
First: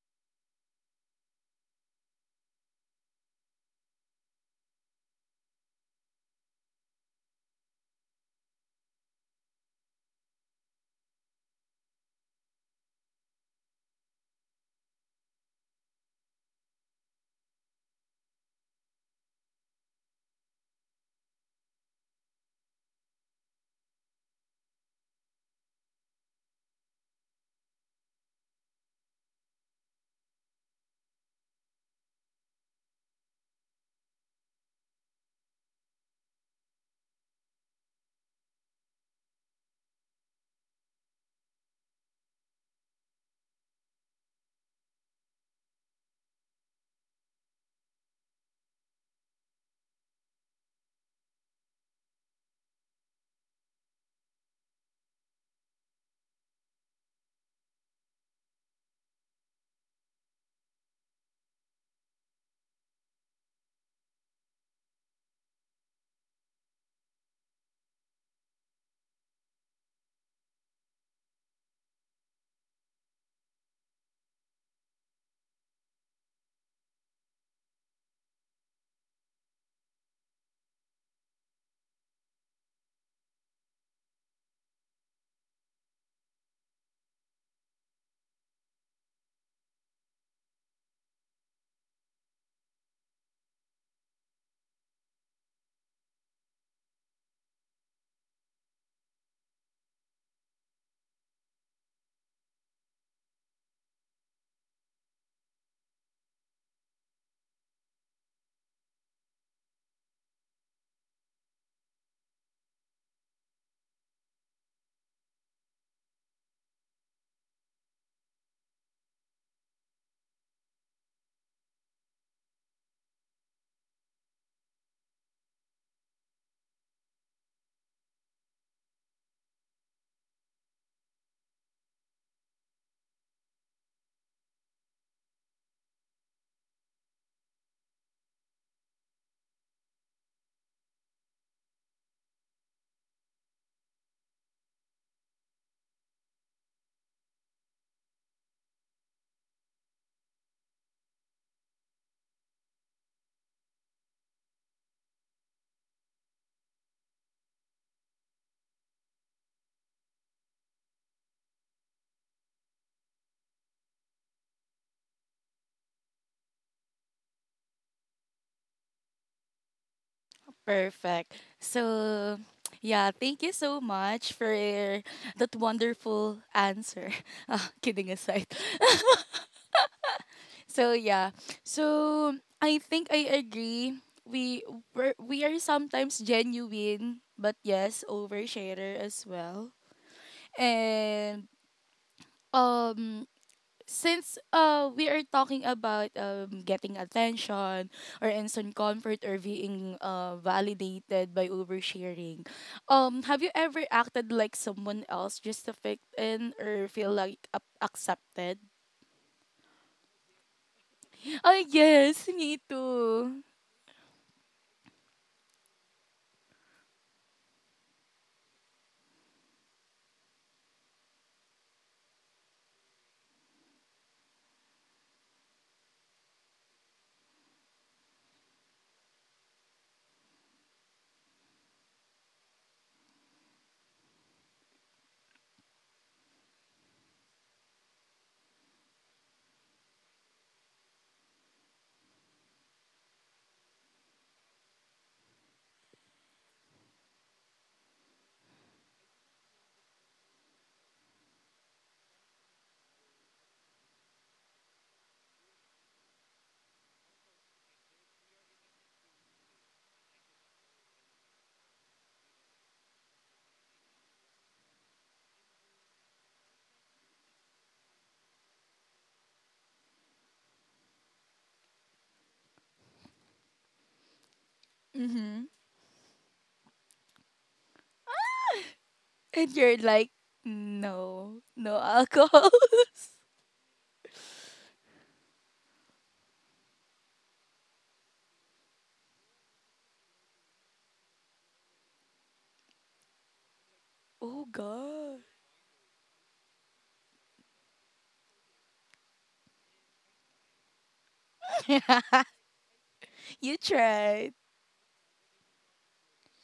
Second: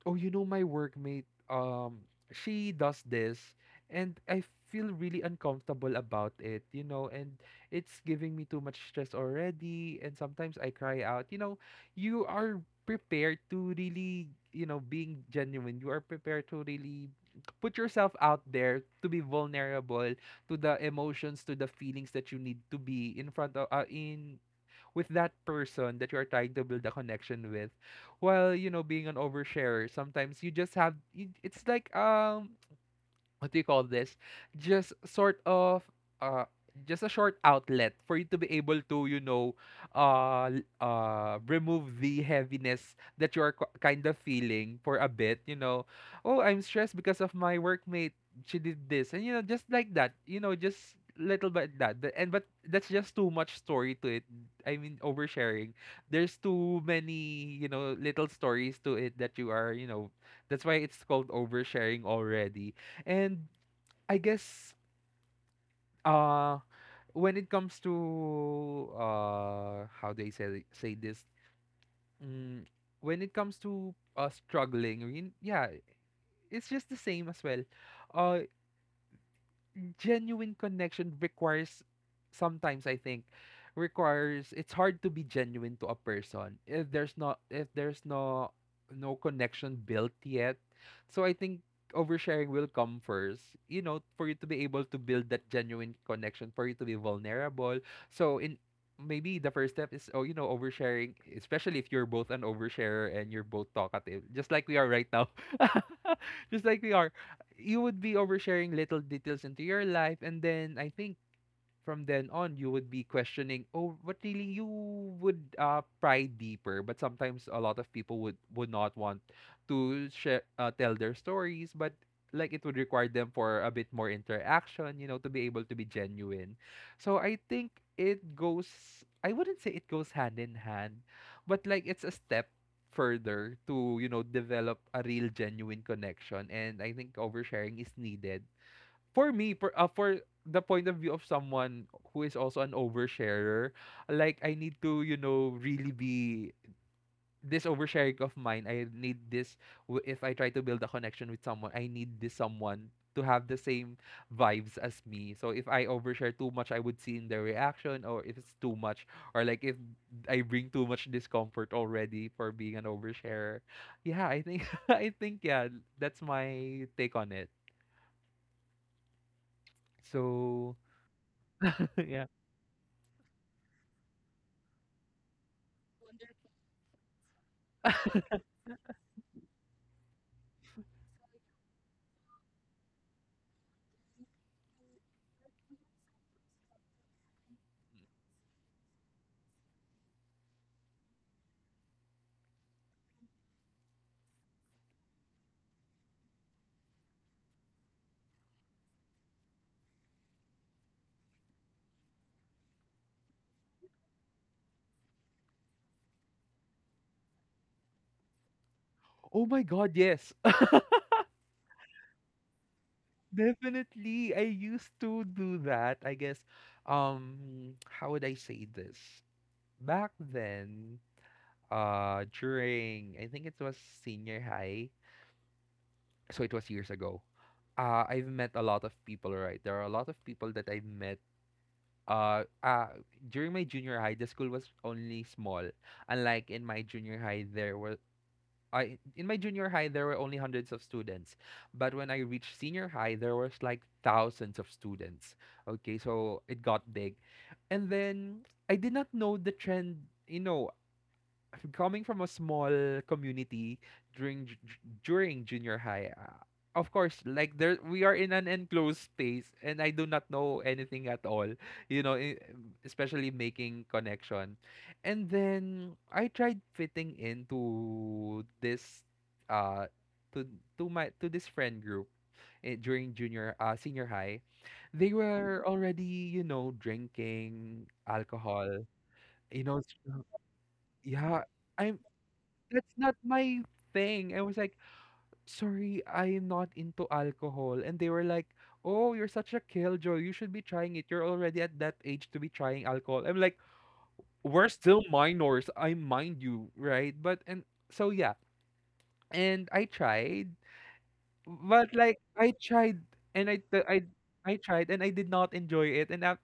S2: oh you know my workmate she does this and I feel really uncomfortable about it and it's giving me too much stress already, and sometimes I cry out, you know? You are prepared to really, you know, being genuine, you are prepared to really put yourself out there to be vulnerable to the emotions, to the feelings that you need to be in front of, in with that person that you're trying to build a connection with. While, you know, being an oversharer, sometimes you just it's like what do you call this? Just sort of uh just a short outlet for you to be able to, you know, remove the heaviness that you are kind of feeling for a bit, you know? Oh, I'm stressed because of my workmate, she did this, and you know, just like that, you know, just little bit that The- and but that's just too much story to it. I mean, oversharing, there's too many, you know, little stories to it that you are, you know, that's why it's called oversharing already. And I guess uh when it comes to how they say this, mm, when it comes to struggling, I mean, yeah, it's just the same as well. Uh, genuine connection requires, sometimes I think, requires, it's hard to be genuine to a person if there's not if there's no no connection built yet. So I think oversharing will come first, you know, for you to be able to build that genuine connection, for you to be vulnerable. So in maybe the first step is oh you know oversharing, especially if you're both an oversharer and you're both talkative, just like we are right now. Just like we are, you would be oversharing little details into your life, and then I think from then on you would be questioning, oh what really you would pry deeper. But sometimes a lot of people would not want to share, tell their stories, but like it would require them for a bit more interaction, you know, to be able to be genuine. So I think it goes, I wouldn't say it goes hand in hand, but like it's a step further to, you know, develop a real genuine connection. And I think oversharing is needed, for me, for the point of view of someone who is also an oversharer. Like I need to, you know, really be, this oversharing of mine, I need this, if I try to build a connection with someone, I need this someone to have the same vibes as me. So if I overshare too much, I would see in their reaction or if it's too much, or like if I bring too much discomfort already for being an oversharer, yeah I think, I think, yeah, that's my take on it. So
S1: Perfect.
S2: yeah.
S1: So, yeah, thank you so much for that wonderful answer. Ah, kidding aside. So yeah. So I think I agree. We we are sometimes genuine, but yes, oversharer as well. And um since we are talking about getting attention or instant comfort or being validated by oversharing, have you ever acted like someone else just to fit in or feel like accepted?
S2: Oh my God, yes.
S1: Oh yes, me too.
S2: Definitely. I used to do that. I guess, how would I say this? Back then, during, I think it was senior high, so it was years ago. I've met a lot of people, right? There are a lot of people that I've met. Uh, uh, during my junior high, the school was only small. Unlike in my junior high, there was I in my junior high there were only hundreds of students, but when I reached senior high there was like thousands of students. Okay, so it got big, and then I did not know the trend. You know, coming from a small community during during junior high, of course, like, there we are in an enclosed space and I do not know anything at all, you know, especially making connection. And then I tried fitting into this uh to to my to this friend group, eh, during junior senior high, they
S1: Mm-hmm.
S2: were already, you know, drinking alcohol.
S1: And
S2: you
S1: you're
S2: know s-
S1: like,
S2: yeah,
S1: no, no
S2: I'm,
S1: alcohol.
S2: that's not my thing. I was like, sorry, I am not into alcohol. And they were like, oh, you're such a killjoy. You should be trying it. You're already at that age to be trying alcohol. I'm like,
S1: Oh
S2: we're still
S1: god.
S2: minors. I mind you, right? But, and so yeah. And I tried. But like I tried and
S1: You tried.
S2: I tried and I did not enjoy it, and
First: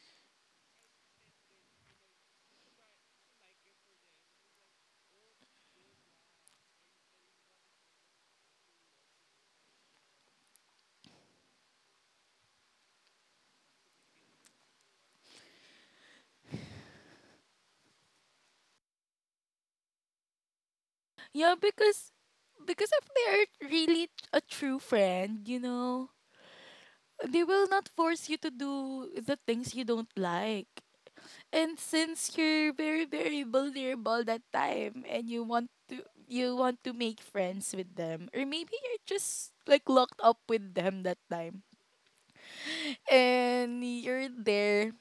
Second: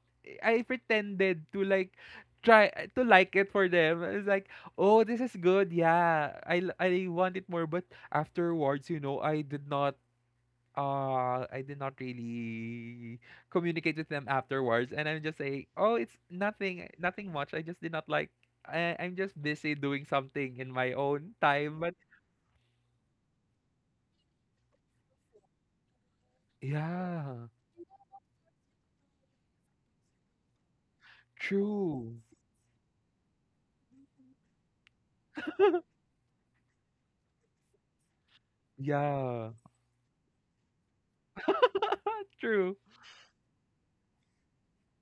S2: I pretended to like, try to like it for them. It's like, "Oh, this is good. Yeah. I want it more," but afterwards, you know, I did not really communicate with them afterwards, and I'm just saying, "Oh, it's nothing, nothing much. I just did not like, I, I'm just busy doing something in my own
S1: Yeah,
S2: time." But
S1: because if they're really a true friend, you know, they
S2: yeah,
S1: will not force you to do the things you don't like. And
S2: true.
S1: since you're very very vulnerable that time and you want to make friends with them or maybe you're
S2: Yeah.
S1: just like locked up with them that time
S2: True.
S1: and you're there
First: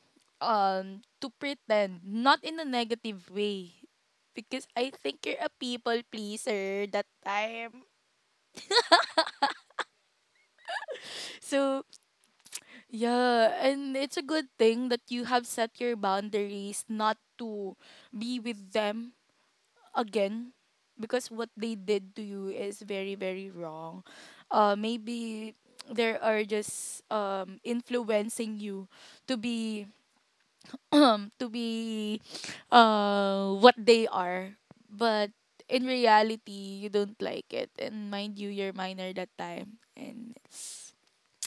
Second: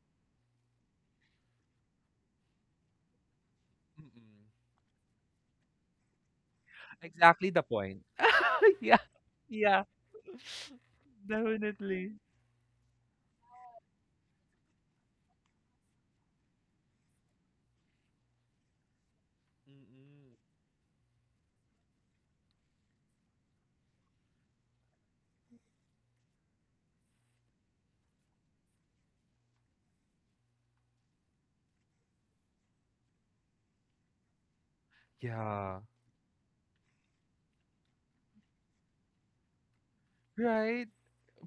S1: to pretend not in a negative way
S2: Mm.
S1: because I think you're a people pleaser that
S2: Exactly the
S1: time.
S2: point. Yeah. Yeah.
S1: So,
S2: Definitely.
S1: yeah, and it's a good thing that you have set your boundaries not to be with them
S2: Mm.
S1: again because what they did to you is very very wrong. Maybe there are just influencing you to be um, to be what they are, but
S2: Yeah.
S1: in reality you don't like it and mind you you're minor that time and
S2: Right.
S1: it's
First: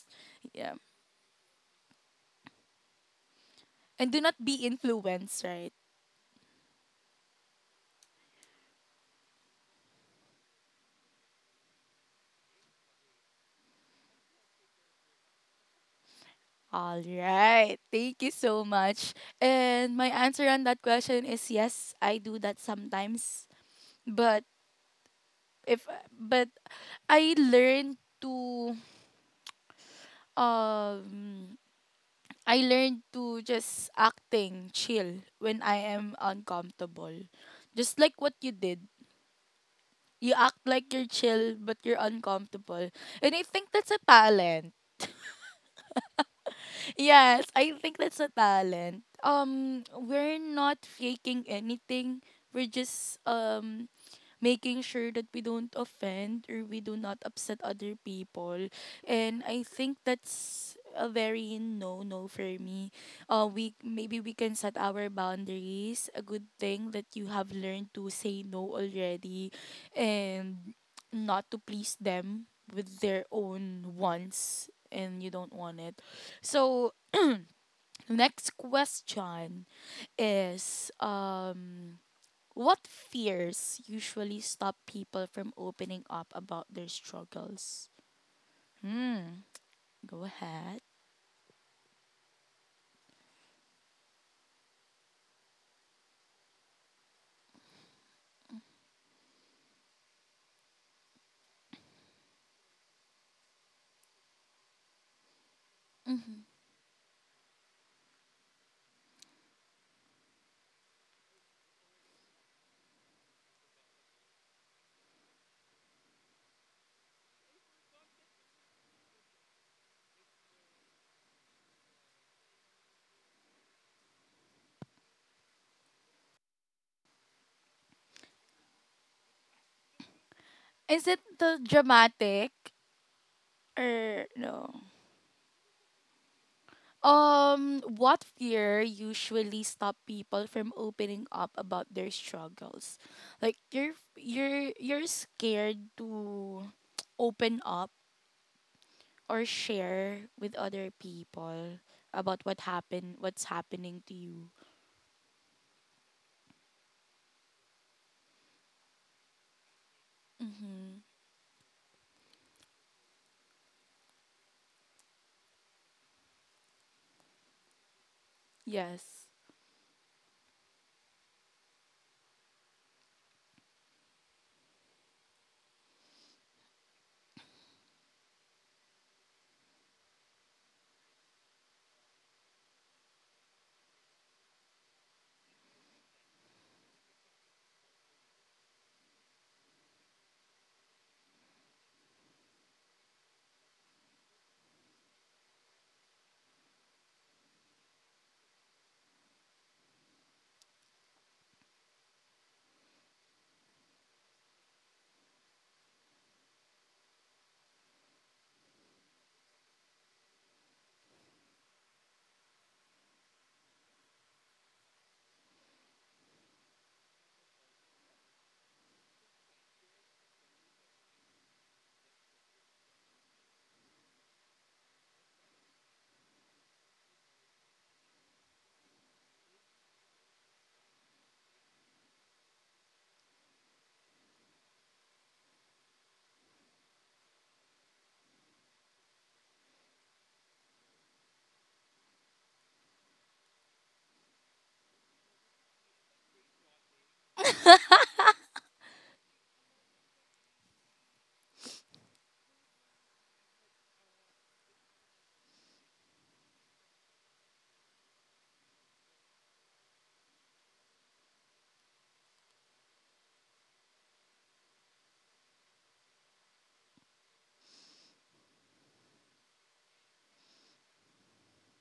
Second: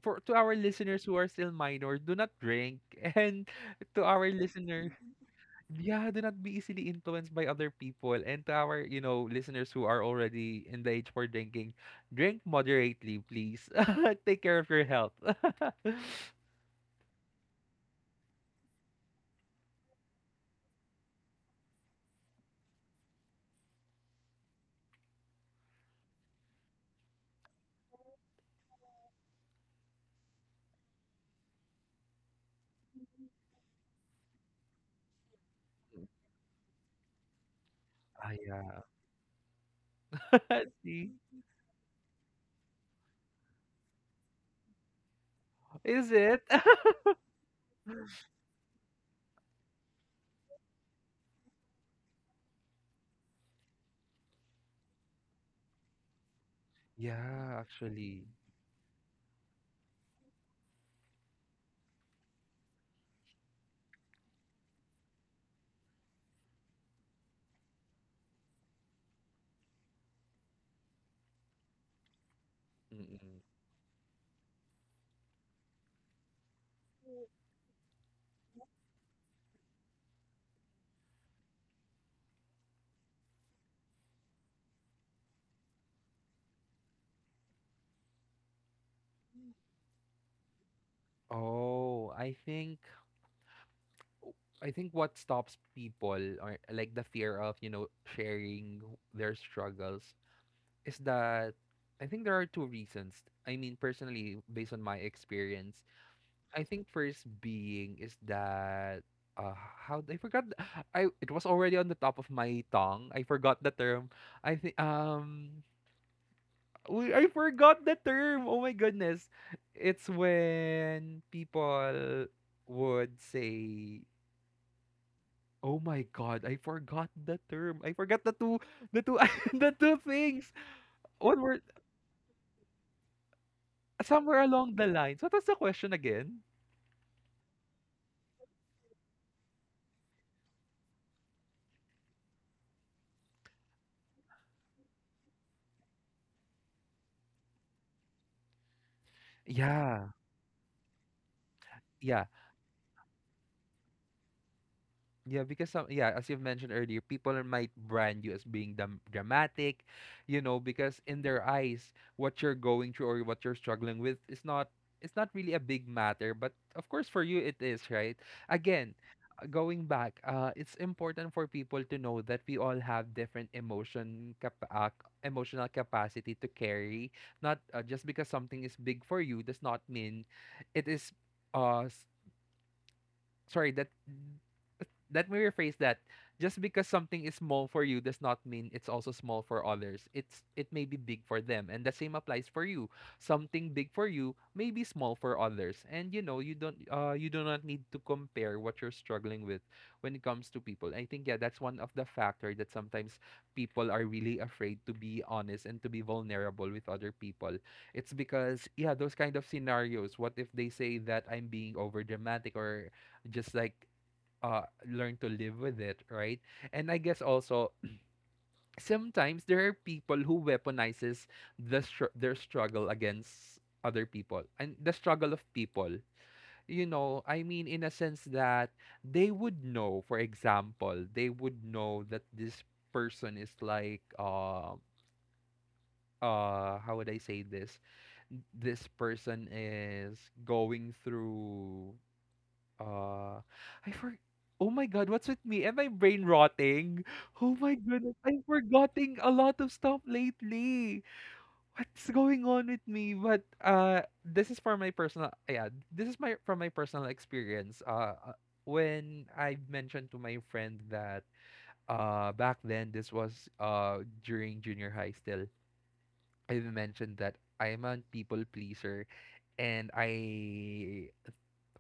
S2: For to our
S1: yeah,
S2: listeners who are still minor, do not drink. And to
S1: and do
S2: our
S1: not be
S2: listener,
S1: influenced right.
S2: yeah, do not be easily influenced by other people. And to our, you know, listeners who are already in the age for drinking, drink moderately, please. Take care of your health.
S1: All right, thank you so much. And my answer on that question is yes, I do that sometimes, but if but I learned to um I learned to just acting chill when I am uncomfortable. Just like
S2: Ah,
S1: what you
S2: yeah.
S1: did. You act like you're
S2: See?
S1: chill but you're uncomfortable. And I think that's a talent.
S2: Is it?
S1: Yes, I think that's a talent. We're not faking anything. We're just making sure that we don't offend or we do not
S2: Yeah,
S1: upset other
S2: actually.
S1: people. And I think that's a very no no for me. We maybe we can set our boundaries. A good thing that you have learned to say no already, and not to please them with their
S2: Mm-mm.
S1: own wants, and you don't want it. So next question is what fears usually stop people from opening up about their struggles? Hmm. Go ahead.
S2: Oh, I think, I think what stops people, or like the fear of, you know, sharing their struggles is that, I think there are two reasons. I mean, personally, based on my experience,
S1: Mhm.
S2: I think first being is that how, I forgot I, it was already on the top of my tongue. I forgot the term. I think we, I forgot the term. Oh my goodness. It's when people would say, "Oh my god, I forgot the term. I forgot the two the two things."
S1: Is it
S2: One
S1: the
S2: word
S1: dramatic or
S2: somewhere
S1: no?
S2: along the lines. What was the question again?
S1: What fear usually stop people from opening up about their struggles? Like you're scared to open up or
S2: Yeah.
S1: share with other people
S2: Yeah.
S1: about what happened, what's happening to you.
S2: Yeah, because some, yeah, as you've mentioned earlier, people might brand you as being dramatic, you know,
S1: Mm-hmm.
S2: because in their eyes, what you're going through or what you're struggling with is not, it's not really a big matter, but of course for you it is, right? Again,
S1: Yes.
S2: going back, it's important for people to know that we all have different emotional capacity to carry. Not, just because something is big for you does not mean it is. Uh, s- sorry that, let me rephrase that. Just because something is small for you does not mean it's also small for others. It's, it may be big for them, and the same applies for you. Something big for you may be small for others, and you know, you don't you do not need to compare what you're struggling with when it comes to people. I think, yeah, that's one of the factor that sometimes people are really afraid to be honest and to be vulnerable with other people. It's because, yeah, those kind of scenarios, what if they say that I'm being overdramatic, or just like, learn to live with it, right? And I guess also sometimes there are people who weaponizes their struggle against other people and the struggle of people, you know. I mean in a sense that they would know, for example, they would know that this person is like uh, how would I say this, this person is going through, Uh, I for, oh my God, what's with me? Am I brain rotting? Oh my goodness, I'm forgetting a lot of stuff lately. What's going on with me? But this is for my personal, yeah, this is my from my personal experience. When I mentioned to my friend that back then this was during junior high still, I mentioned that I'm a people pleaser and I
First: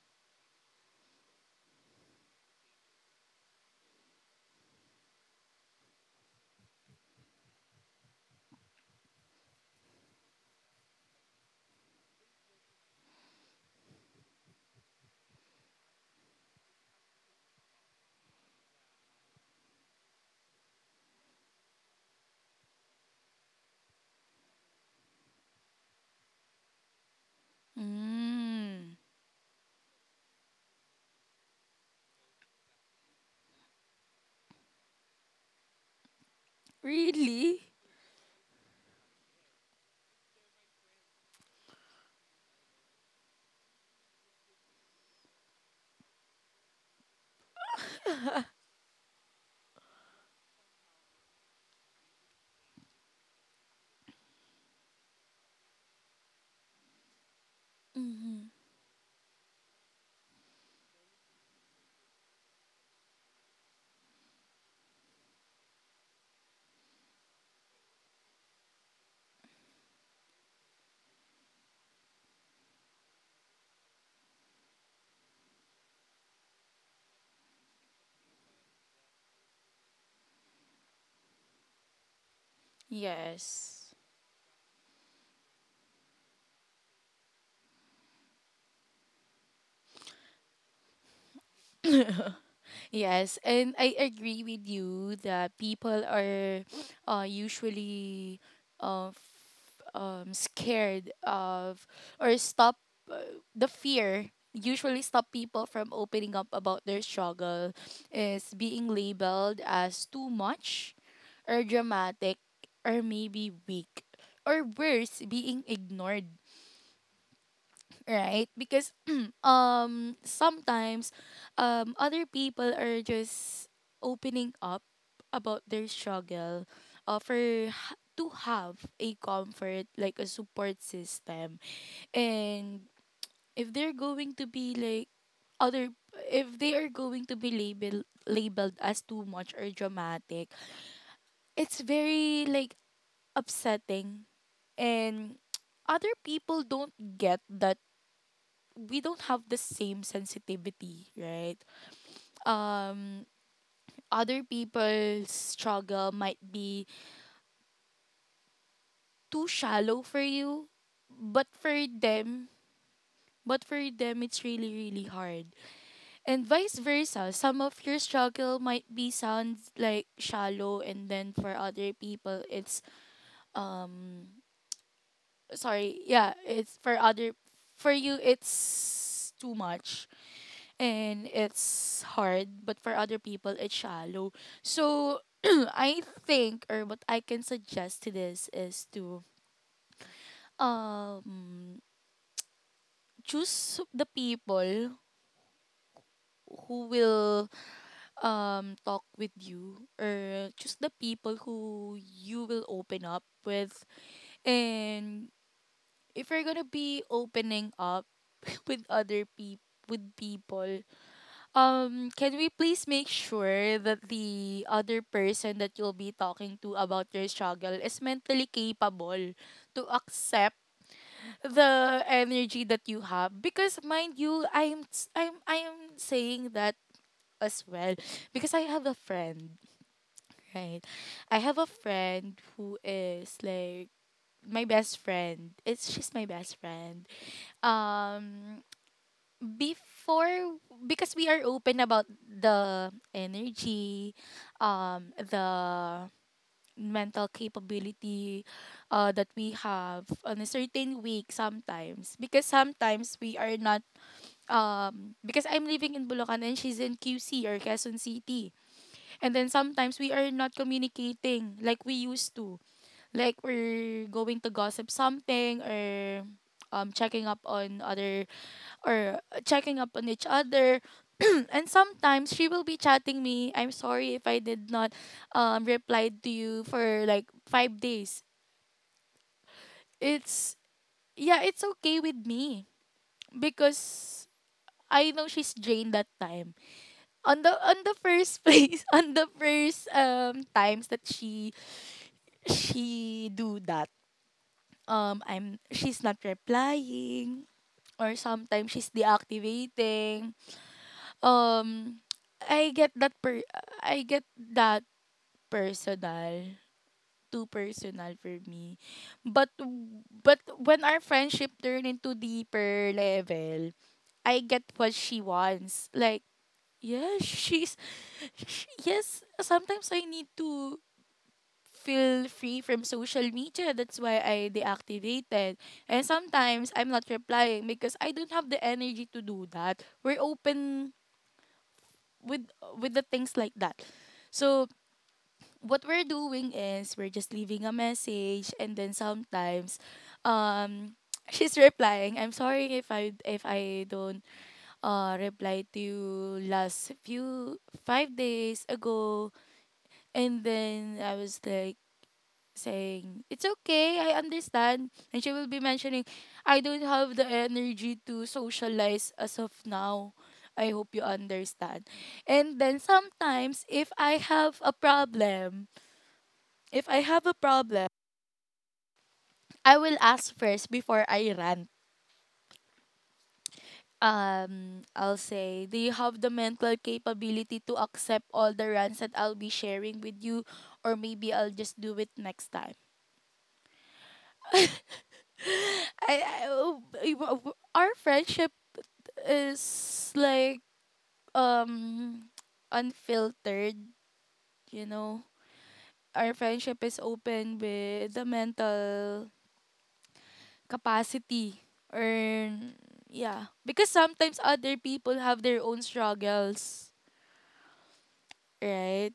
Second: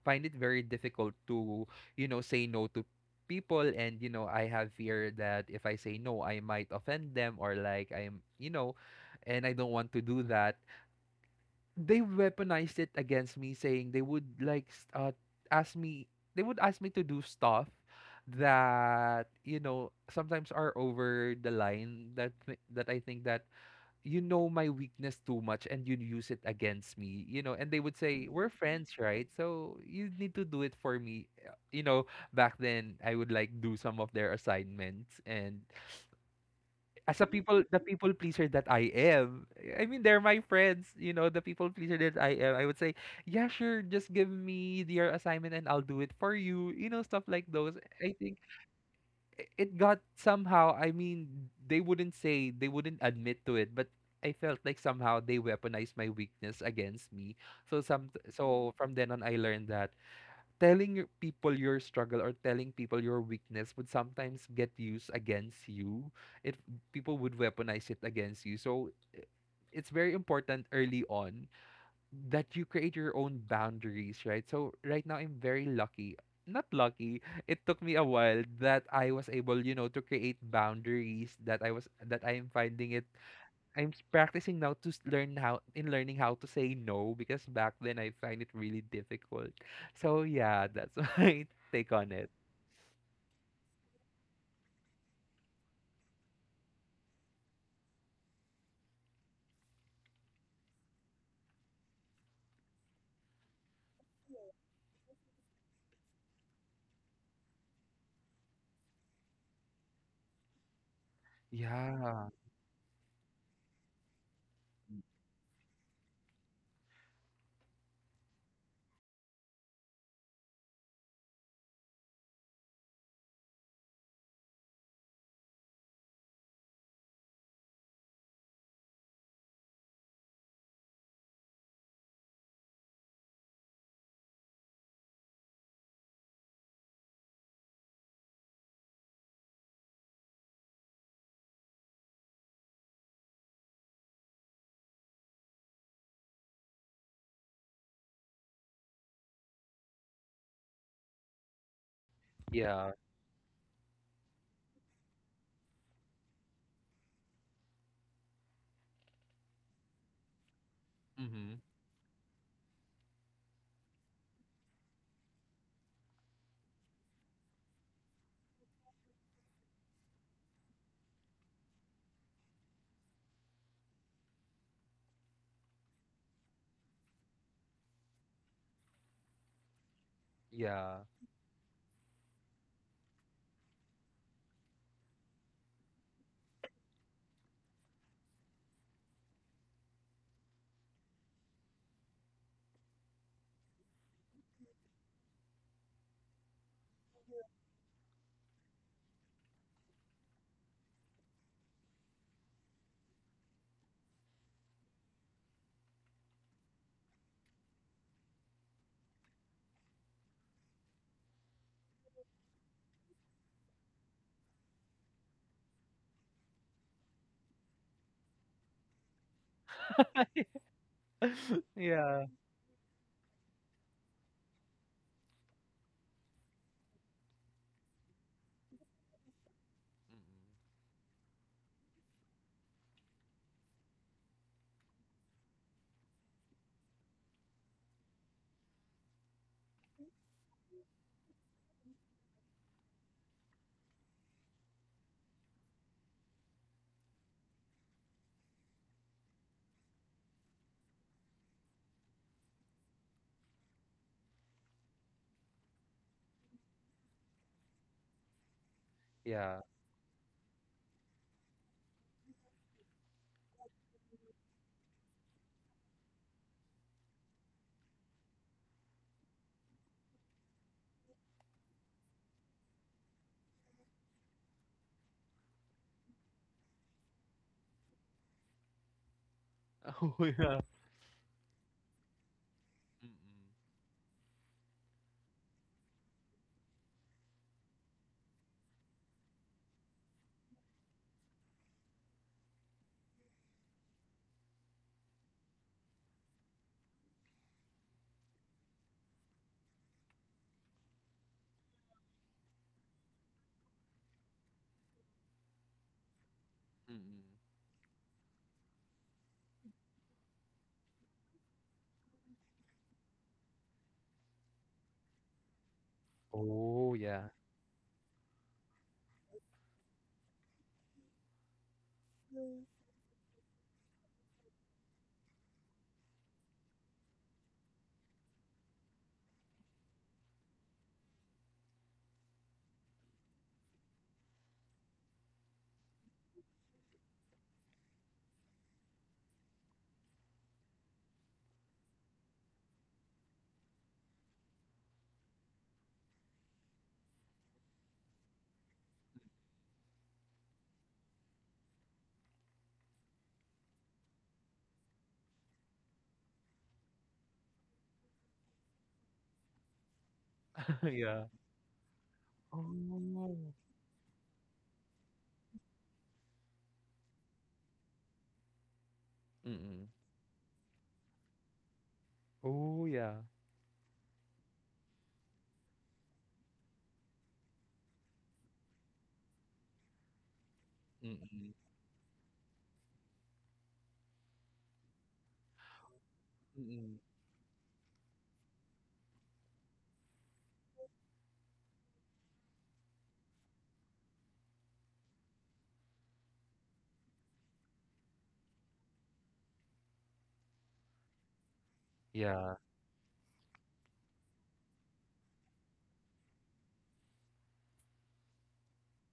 S2: find it very difficult to, you know, say no to people. And you know, I have fear that if I say no I might offend them, or like I'm. And I don't want to do that. They weaponized it against me, saying they would ask me. They would ask me to do stuff that, you know, sometimes are over the line, that that I think that you know my weakness too much and you use it against me, you know. And they would say we're
S1: Mm.
S2: friends, right, so you need to do it for me. You know, back then I would like do some of their assignments. And as a
S1: Really.
S2: people pleaser that I am, I mean they're my friends, you know, the people pleaser that I am, I would say yeah sure, just give me your assignment and I'll do it for you, you know, stuff like those. I think it got somehow, I mean, they wouldn't admit to it, but I felt like somehow they weaponized my weakness against me. So some
S1: Mm-hmm.
S2: so from then on I learned that telling your people your struggle, or telling people your weakness, would sometimes get used against you. If people would weaponize it against you, it's very important early on that you create your own boundaries, right? So right now I'm very lucky. Not lucky. It took me a while that I was able, you know, to create boundaries that I was that I am finding it.
S1: Yes.
S2: Practicing now to learning how to say no, because back then I find it really difficult. So yeah, that's my take on it.
S1: Yes, and I agree with you that people are usually uh, scared of or stop, the fear usually stop people from opening up about their struggle is being labeled as too much or
S2: Yeah.
S1: dramatic or maybe weak or worse being ignored, right? Because sometimes other people are just opening up about their struggle, for to have a comfort like a support system, and if they're going to be like other, if they are going to be labeled as too much or dramatic, it's very like upsetting. And other people don't get that we don't have the same sensitivity, right?
S2: Yeah.
S1: Um, Other people's struggle might be too shallow for you, but
S2: Mhm.
S1: for them, but for them, it's really, really hard. And vice versa, some of your struggle might be sounds like shallow, and then for other people, it's um, sorry, yeah, it's for other, for you, it's too much
S2: Yeah.
S1: and it's hard, but for other people it's shallow. So I think or what I can suggest to this is to um choose the people who will talk with you or choose the people who you will open up with. And if you're gonna be opening up with other people, with people, can we please make sure that the other person that you'll be talking to about your struggle is mentally capable to accept the
S2: Yeah.
S1: energy that you have? Because mind you, I'm saying that as well because I have a friend,
S2: Mm-mm.
S1: right? I have a friend who is like my best friend. It's she's my best friend. Um Before, because we are open about the energy, the mental capability that we have on a certain week, sometimes because sometimes we are not because I'm living in Bulacan and she's in QC or Quezon City, and then
S2: Yeah.
S1: sometimes we are not communicating like we used to. Like we're going to gossip something or checking up on other or checking up on each other. And sometimes she will be chatting me, I'm sorry if I did not reply to you for like 5 days.
S2: Oh
S1: It's
S2: yeah.
S1: yeah, it's okay with me
S2: Mm-mm.
S1: because I know she's drained that time. On the first place, on the first times that she do that. I'm she's not replying or sometimes she's deactivating. Um, I get that per I get that personal,
S2: Mm-mm.
S1: too personal for me. But when our friendship turned into deeper level, I get what she wants. Like,
S2: Oh
S1: yes,
S2: yeah.
S1: she's, sh yes, sometimes I need to feel free from social media. That's why I deactivated. And sometimes I'm not replying because I don't have the energy to do that. We're open with with the things like that. So what we're doing is we're just leaving a message, and then sometimes um she's replying, I'm sorry if I don't reply to you last few 5 days ago. And then I was like saying, it's okay, I understand. And she will be mentioning, I don't have the energy to socialize as of now. I hope you
S2: yeah.
S1: understand. And then
S2: Oh.
S1: sometimes, if I have a problem, if I have a problem, I
S2: Mm.
S1: will ask first before I rant.
S2: Oh, yeah.
S1: I'll say, do you have the mental capability to accept all the rants that I'll be sharing with you? Or maybe I'll
S2: Mm,
S1: just do it next time. I, I, oh,
S2: mm.
S1: I- w- w- Our friendship is like um unfiltered, you know. Our friendship is open with the mental capacity or
S2: Yeah,
S1: yeah, because sometimes other people have their own struggles, right?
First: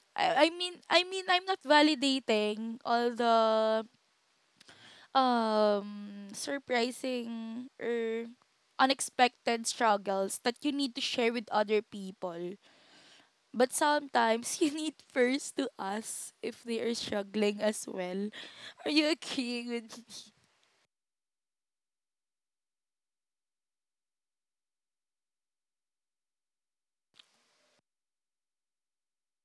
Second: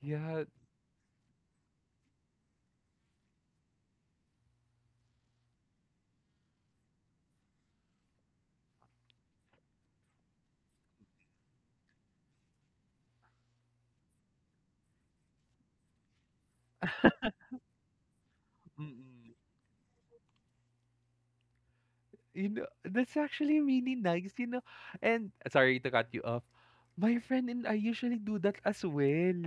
S2: yeah.
S1: I mean I'm not validating all the surprising or unexpected struggles that you need to share with other people. But sometimes you need first to ask if they are struggling as well. Are you
S2: Mm.
S1: agreeing with me?
S2: You know, that's actually really nice, you know, and sorry to cut you off. My friend and I usually do that as well.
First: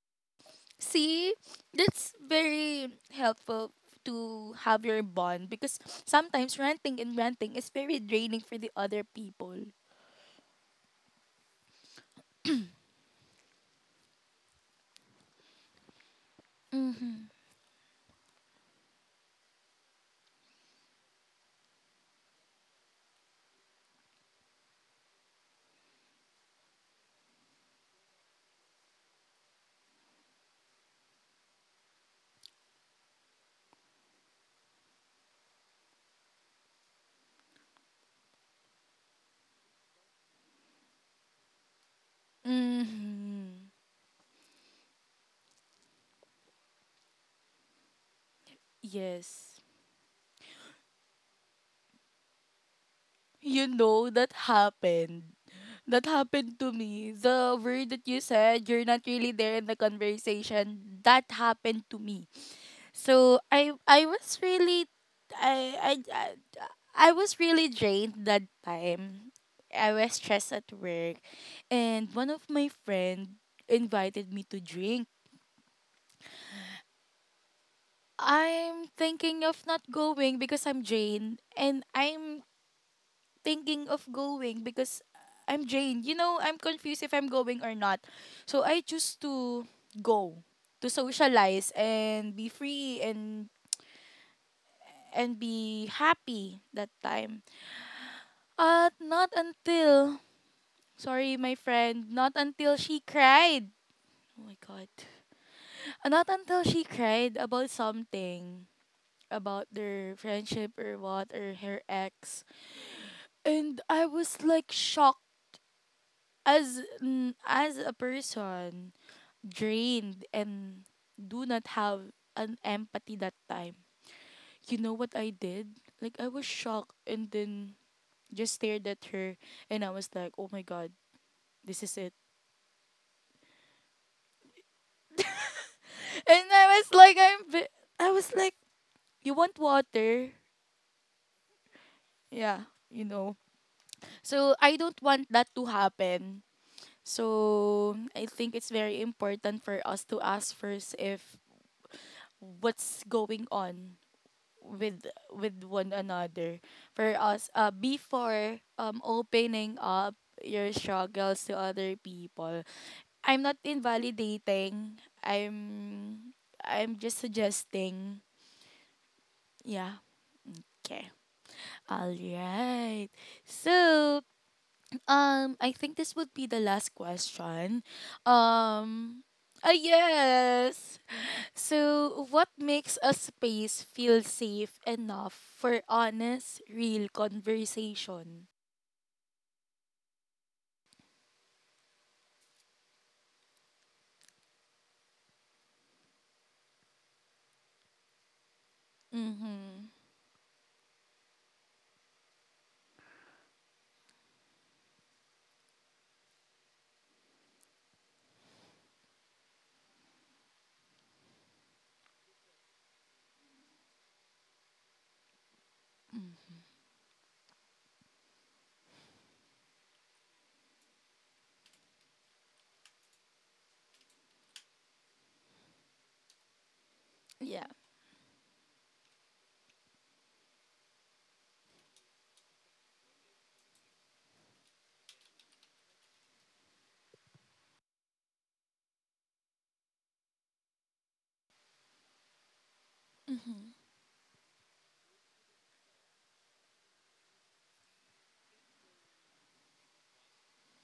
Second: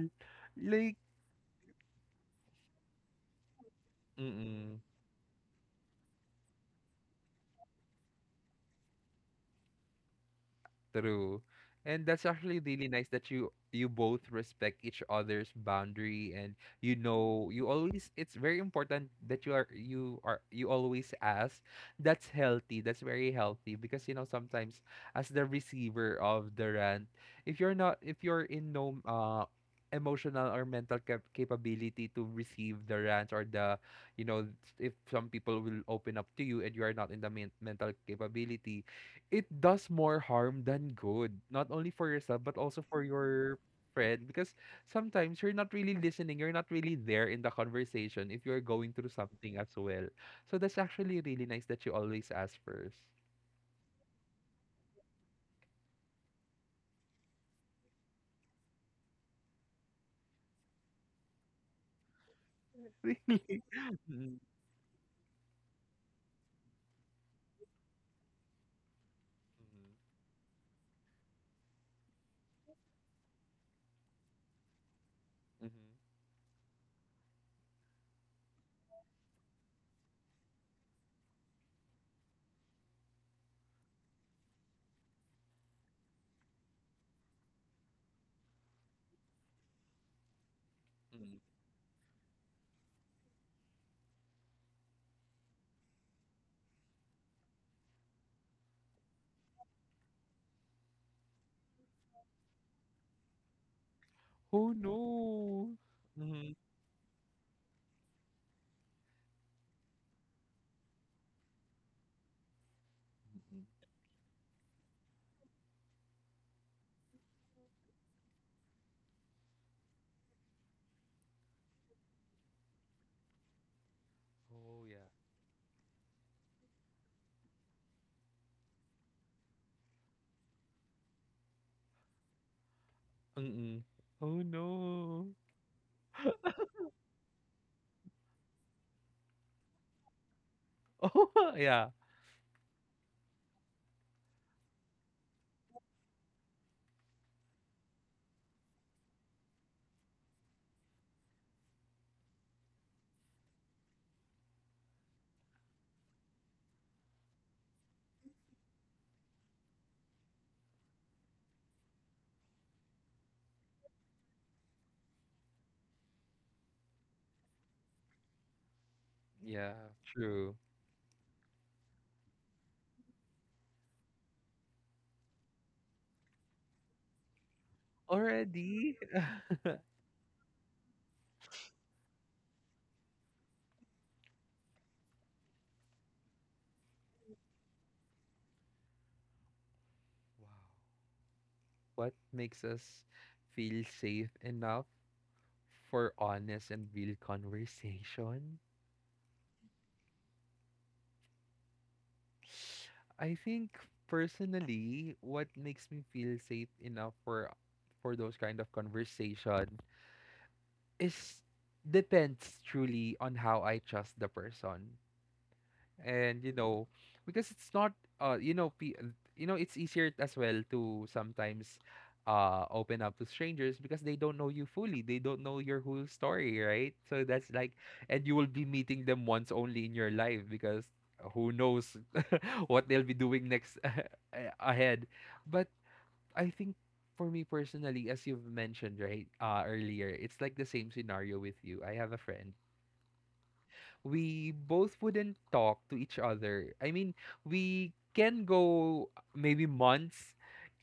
S2: Like.
S1: See, that's very helpful to
S2: Mm.
S1: have your bond because sometimes ranting and ranting is very draining for the other people.
S2: True. And that's actually really nice that you both respect each other's boundary. And you
S1: Mm-hmm.
S2: know, you always, it's very important that you always ask. That's healthy. That's very healthy, because you know, sometimes as the receiver of the rant, if you're not if you're in no emotional or mental capability to receive the rant or the, you know, if some people will open up to you and you are not in the mental capability, it does more harm than good, not only for yourself, but also for your
S1: Mm-hmm.
S2: friend. Because sometimes you're not really listening, you're not really there in the conversation if you're going through something
S1: Yes.
S2: as well. So that's actually really nice that you always ask first.
S1: You know that happened. That happened to me. The word that you said, you're not really there in the conversation. That happened to me.
S2: Really?
S1: So I was
S2: Mhm,
S1: really I I I, I was really drained that time. I
S2: mhm,
S1: was stressed at work, and one of my friend invited me to drink.
S2: mhm,
S1: I'm thinking of not going because I'm drained, and I'm thinking of going because I'm drained. You know, I'm confused if I'm going or not. So I choose to go to
S2: mhm.
S1: socialize and be free and be happy that time. At not until, sorry, my friend, not until she cried. Oh my
S2: Oh
S1: God.
S2: no.
S1: Not
S2: Mhm.
S1: until she cried about something, about their friendship or what, or her ex. And I was like shocked as as a person drained and do not have an empathy that time. You
S2: Oh
S1: know
S2: yeah.
S1: what I did? Like I was shocked and then just stared at her and I was like, "Oh my god, this is it."
S2: Mm-mm. Oh no.
S1: And I was like, I was like, you want water?
S2: Oh yeah.
S1: Yeah, you know. So I don't want that to happen. So I think it's very important for us to ask first if what's going on with with one another for us before opening up your struggles to other people. I'm not invalidating i'm i'm just suggesting.
S2: Yeah,
S1: Yeah,
S2: true.
S1: okay. All right. So, I think this would be the last question. Um,
S2: Already?
S1: yes. So, what makes a space feel safe enough for honest, real conversation?
S2: Wow. What makes us feel safe enough for honest and real conversation.
S1: Mm-hmm.
S2: I think personally, what makes me feel safe enough for those kind of conversation is depends truly on how I trust the person. And you know, because it's not uh you know pe- you know, it's easier as well to sometimes open up to strangers, because they don't know you fully, they don't know your whole story, right? So that's
S1: Yeah.
S2: like, and you will be meeting them once only in your life because who knows what they'll be doing next a- ahead. But I think for me personally, as you've mentioned right earlier, it's like the same scenario with you. I have a friend
S1: Mm-hmm.
S2: we both wouldn't talk to each other. I mean, we can go maybe months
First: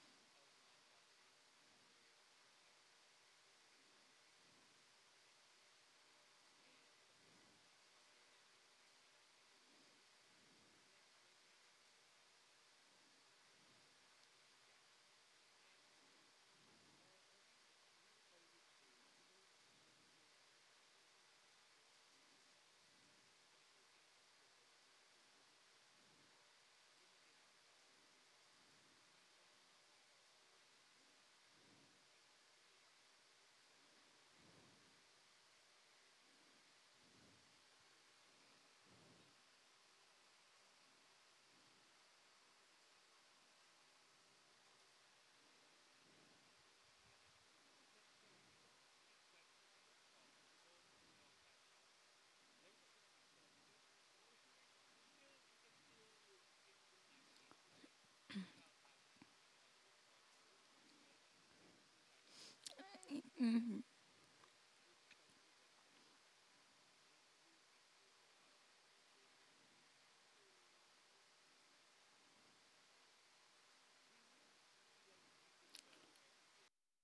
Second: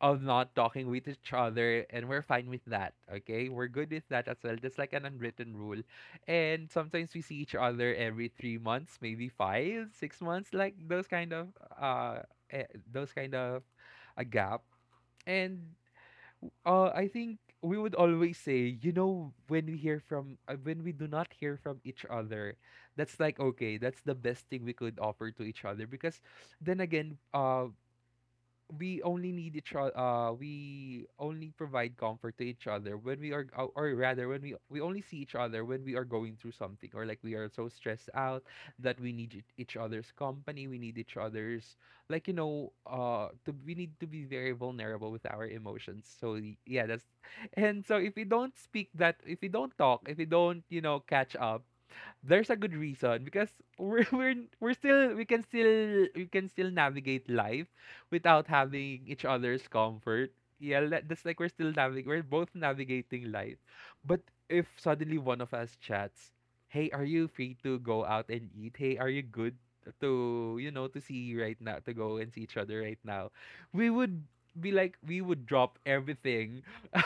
S2: of not talking with each other, and we're fine with that. Okay, we're good with that as well. That's like an unwritten rule. And sometimes we see each other every 3 months, maybe five, 6 months, like those kind of uh, eh, those kind of a gap. And I think we would always say, you know, when we hear from, when we do not hear from each other, that's like, okay, that's the best thing we could offer to each other. Because then again, we only need each other, we only provide comfort to each other when we are, or rather when we only see each other when we are going through something, or like we are so stressed out that we need each other's company, we need each other's, like, you know, we need to be very vulnerable with our emotions. So yeah, that's, and so if we don't speak, that if we don't talk, if we don't, you know, catch up, there's a good reason, because we're we're still, we can still, we can still navigate life without having each other's comfort. Yeah, that's like we're still navig we're both navigating life.
S1: Mm-hmm.
S2: But if suddenly one of us chats, "Hey, are you free to go out and eat? Hey, are you good to, you know, to see right now, to go and see each other right now?" We would be like, we would drop everything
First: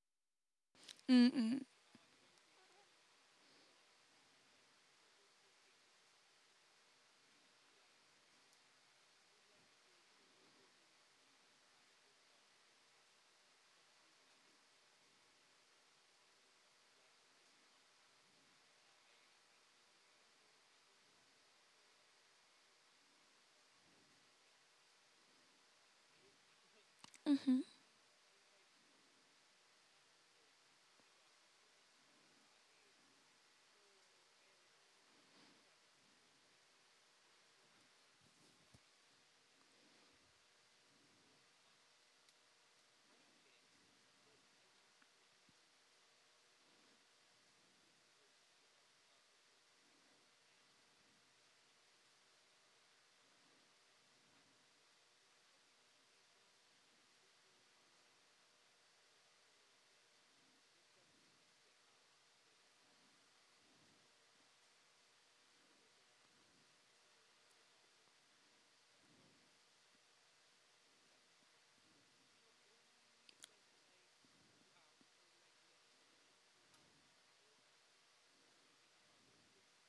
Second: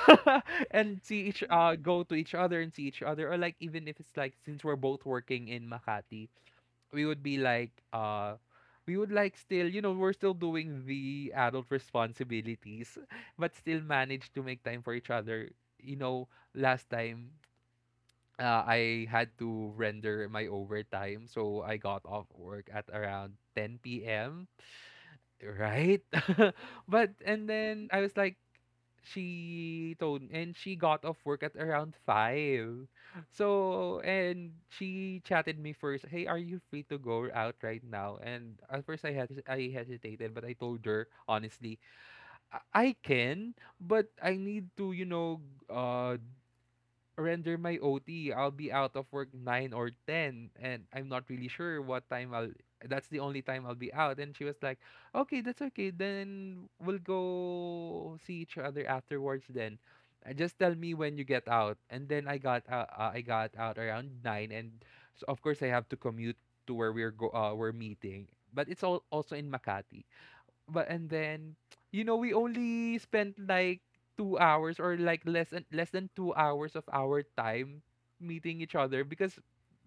S2: and see each
S1: Mm-hmm.
S2: go to each other and see each other. Or like, even if it's like, since we're both working in Makati, we would be like, we would like still, you know, we're still doing the adult responsibilities but still manage to make time for each other, you know. Last time, I had to render my overtime, so I got off work at around 10 p.m. Right? But and
S1: Mm-hmm.
S2: then I was like, she told, and she got off work at around 5. So and she chatted me first, "Hey, are you free to go out right now?" And at first I hesitated, but I told her honestly, I can, but I need to, you know, uh render my OT. I'll be out of work 9 or 10 and I'm not really sure what time I'll, that's the only time I'll be out." And she was like, "Okay, that's okay. Then we'll go see each other afterwards then. Just tell me when you get out." And then I got out around 9. And so of course I have to commute to where we're go we're meeting. But it's all also in Makati. But and then, you know, we only spent like 2 hours, or like less than, less than 2 hours of our time meeting each other, because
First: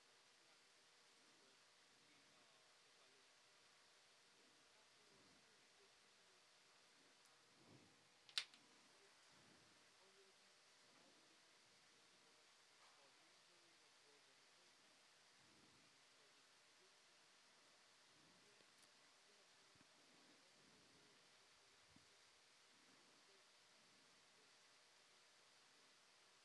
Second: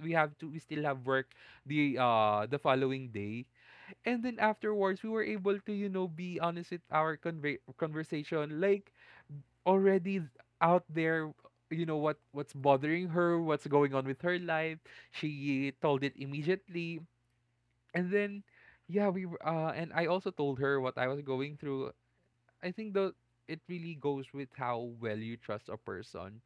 S2: we still have work the following day. And then afterwards we were able to, you know, be honest with our conversation, like already out there, you know, what what's bothering her, what's going on with her life. She told it immediately. And then yeah, and I also told her what I was going through. I think though it really goes with how well you trust a person.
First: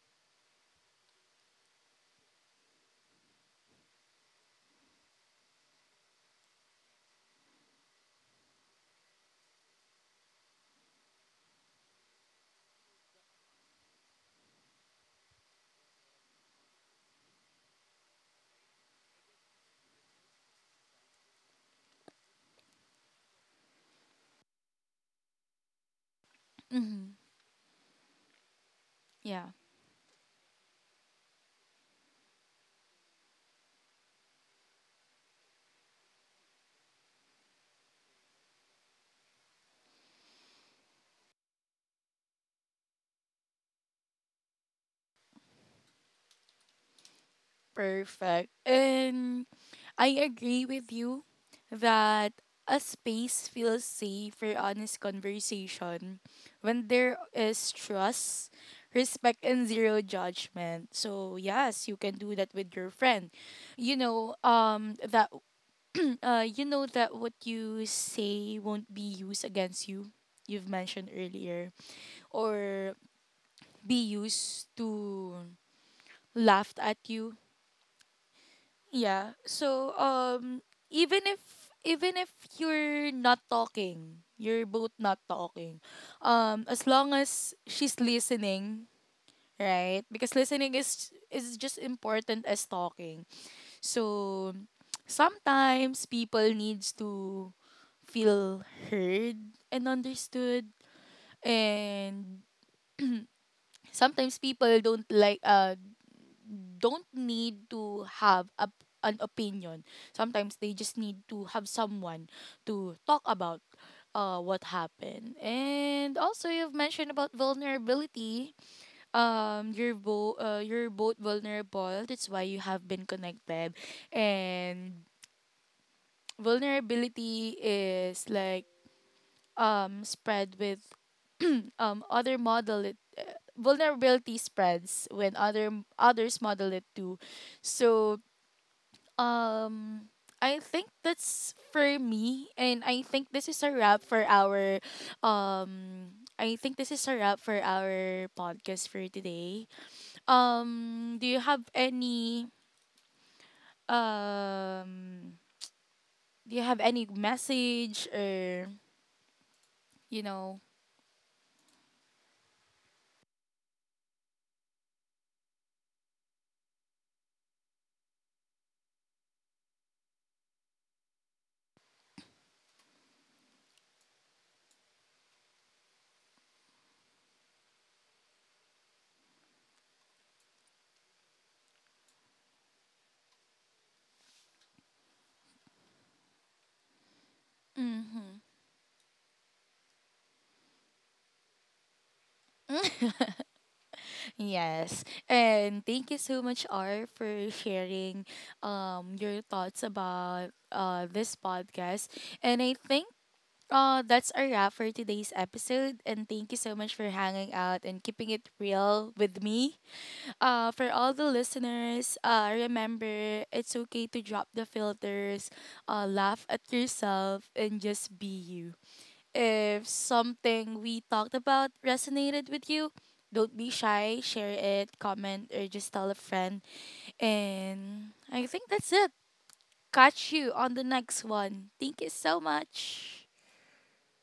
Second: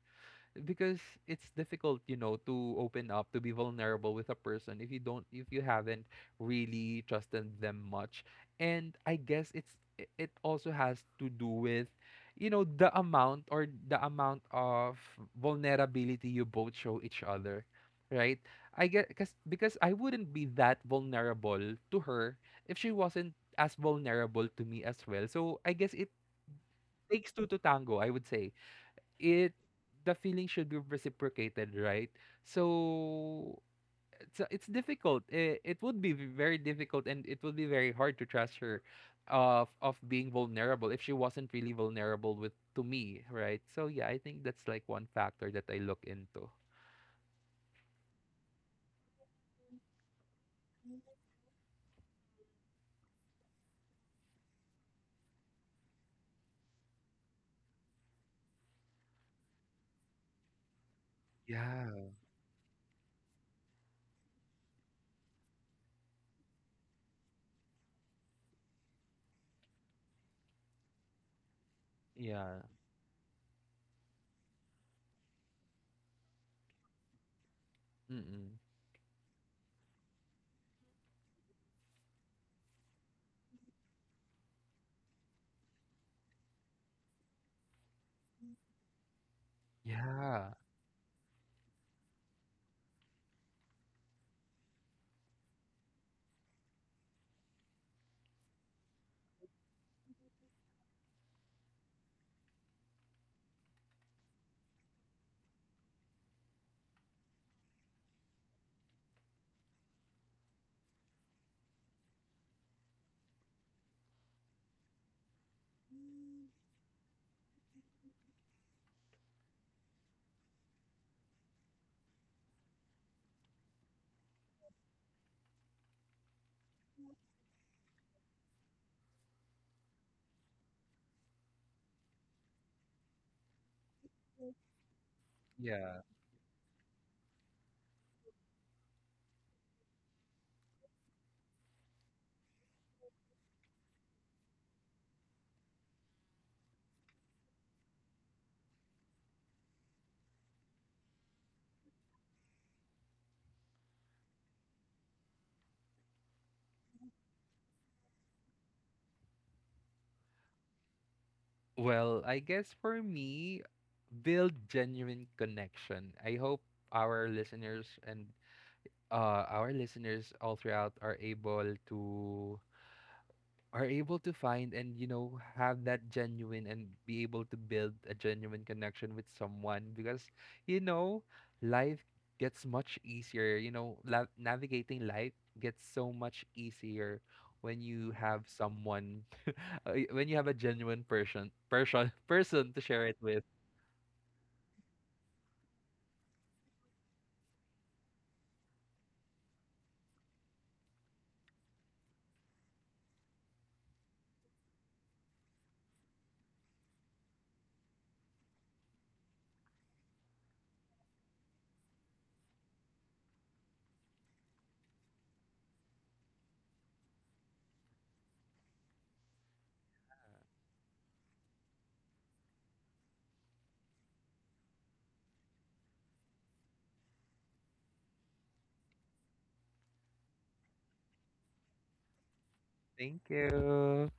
S2: Because it's difficult, you know, to open up, to be vulnerable with a person, if you don't if you haven't really trusted them much. And I guess it also has to do with, you know, the amount of vulnerability you both show each other, right? I get because I wouldn't be that vulnerable to her if she wasn't as vulnerable to me as well. So I guess it
S1: Mm-hmm.
S2: takes two to tango, I would say.
S1: Yeah.
S2: It The feeling should be reciprocated, right? So it's difficult. It would be very difficult and it would be very hard to trust her of being vulnerable, if she wasn't really vulnerable with to me, right? So yeah, I think that's like one factor that I look into.
S1: Perfect. And I agree with you that a space feels safe for honest conversation when there is trust, respect, and zero judgment. So yes,
S2: Yeah.
S1: you can do that with your friend. You know, that you know that what you say won't be used against you. You've mentioned earlier,
S2: Yeah.
S1: or be used to laughed at you.
S2: Mm-mm.
S1: Yeah. So even if even if you're not talking, you're both not talking. As long as she's listening, right? Because
S2: Yeah.
S1: listening is just important as talking. So sometimes people needs to feel heard and understood, and sometimes people don't like don't need to have a, an opinion. Sometimes they just need to have someone to talk about what happened. And also, you've mentioned about vulnerability. You're both vulnerable. That's why you have been connected. And vulnerability is like spread with other model it vulnerability spreads when other
S2: Yeah.
S1: others model it too. So Um, I think that's for me, and I think this is a wrap for our, um, I think this is a wrap for our podcast for today. Do you have any um, do you have any message or you know?
S2: Well, I guess for me, build genuine connection. I hope our listeners and our listeners all throughout are able to, are able to find, and you know, have that genuine and be able to build a genuine connection with someone. Because you know, life gets much easier, you know, navigating life gets so much easier when you
S1: Mm-hmm.
S2: have someone when you have a genuine person person person to share it with.
S1: Yes, and thank you so much, R, for sharing your thoughts about this podcast, and I think that's a wrap for today's episode, and thank you so much for hanging out and keeping it real with me. For all the listeners, remember it's okay to drop the filters, laugh at yourself, and just be you. If something we talked about resonated with you, don't be shy, share it, comment, or just tell a friend. And I think that's it. Catch you on the next one. Thank you so much.
S2: Thank you.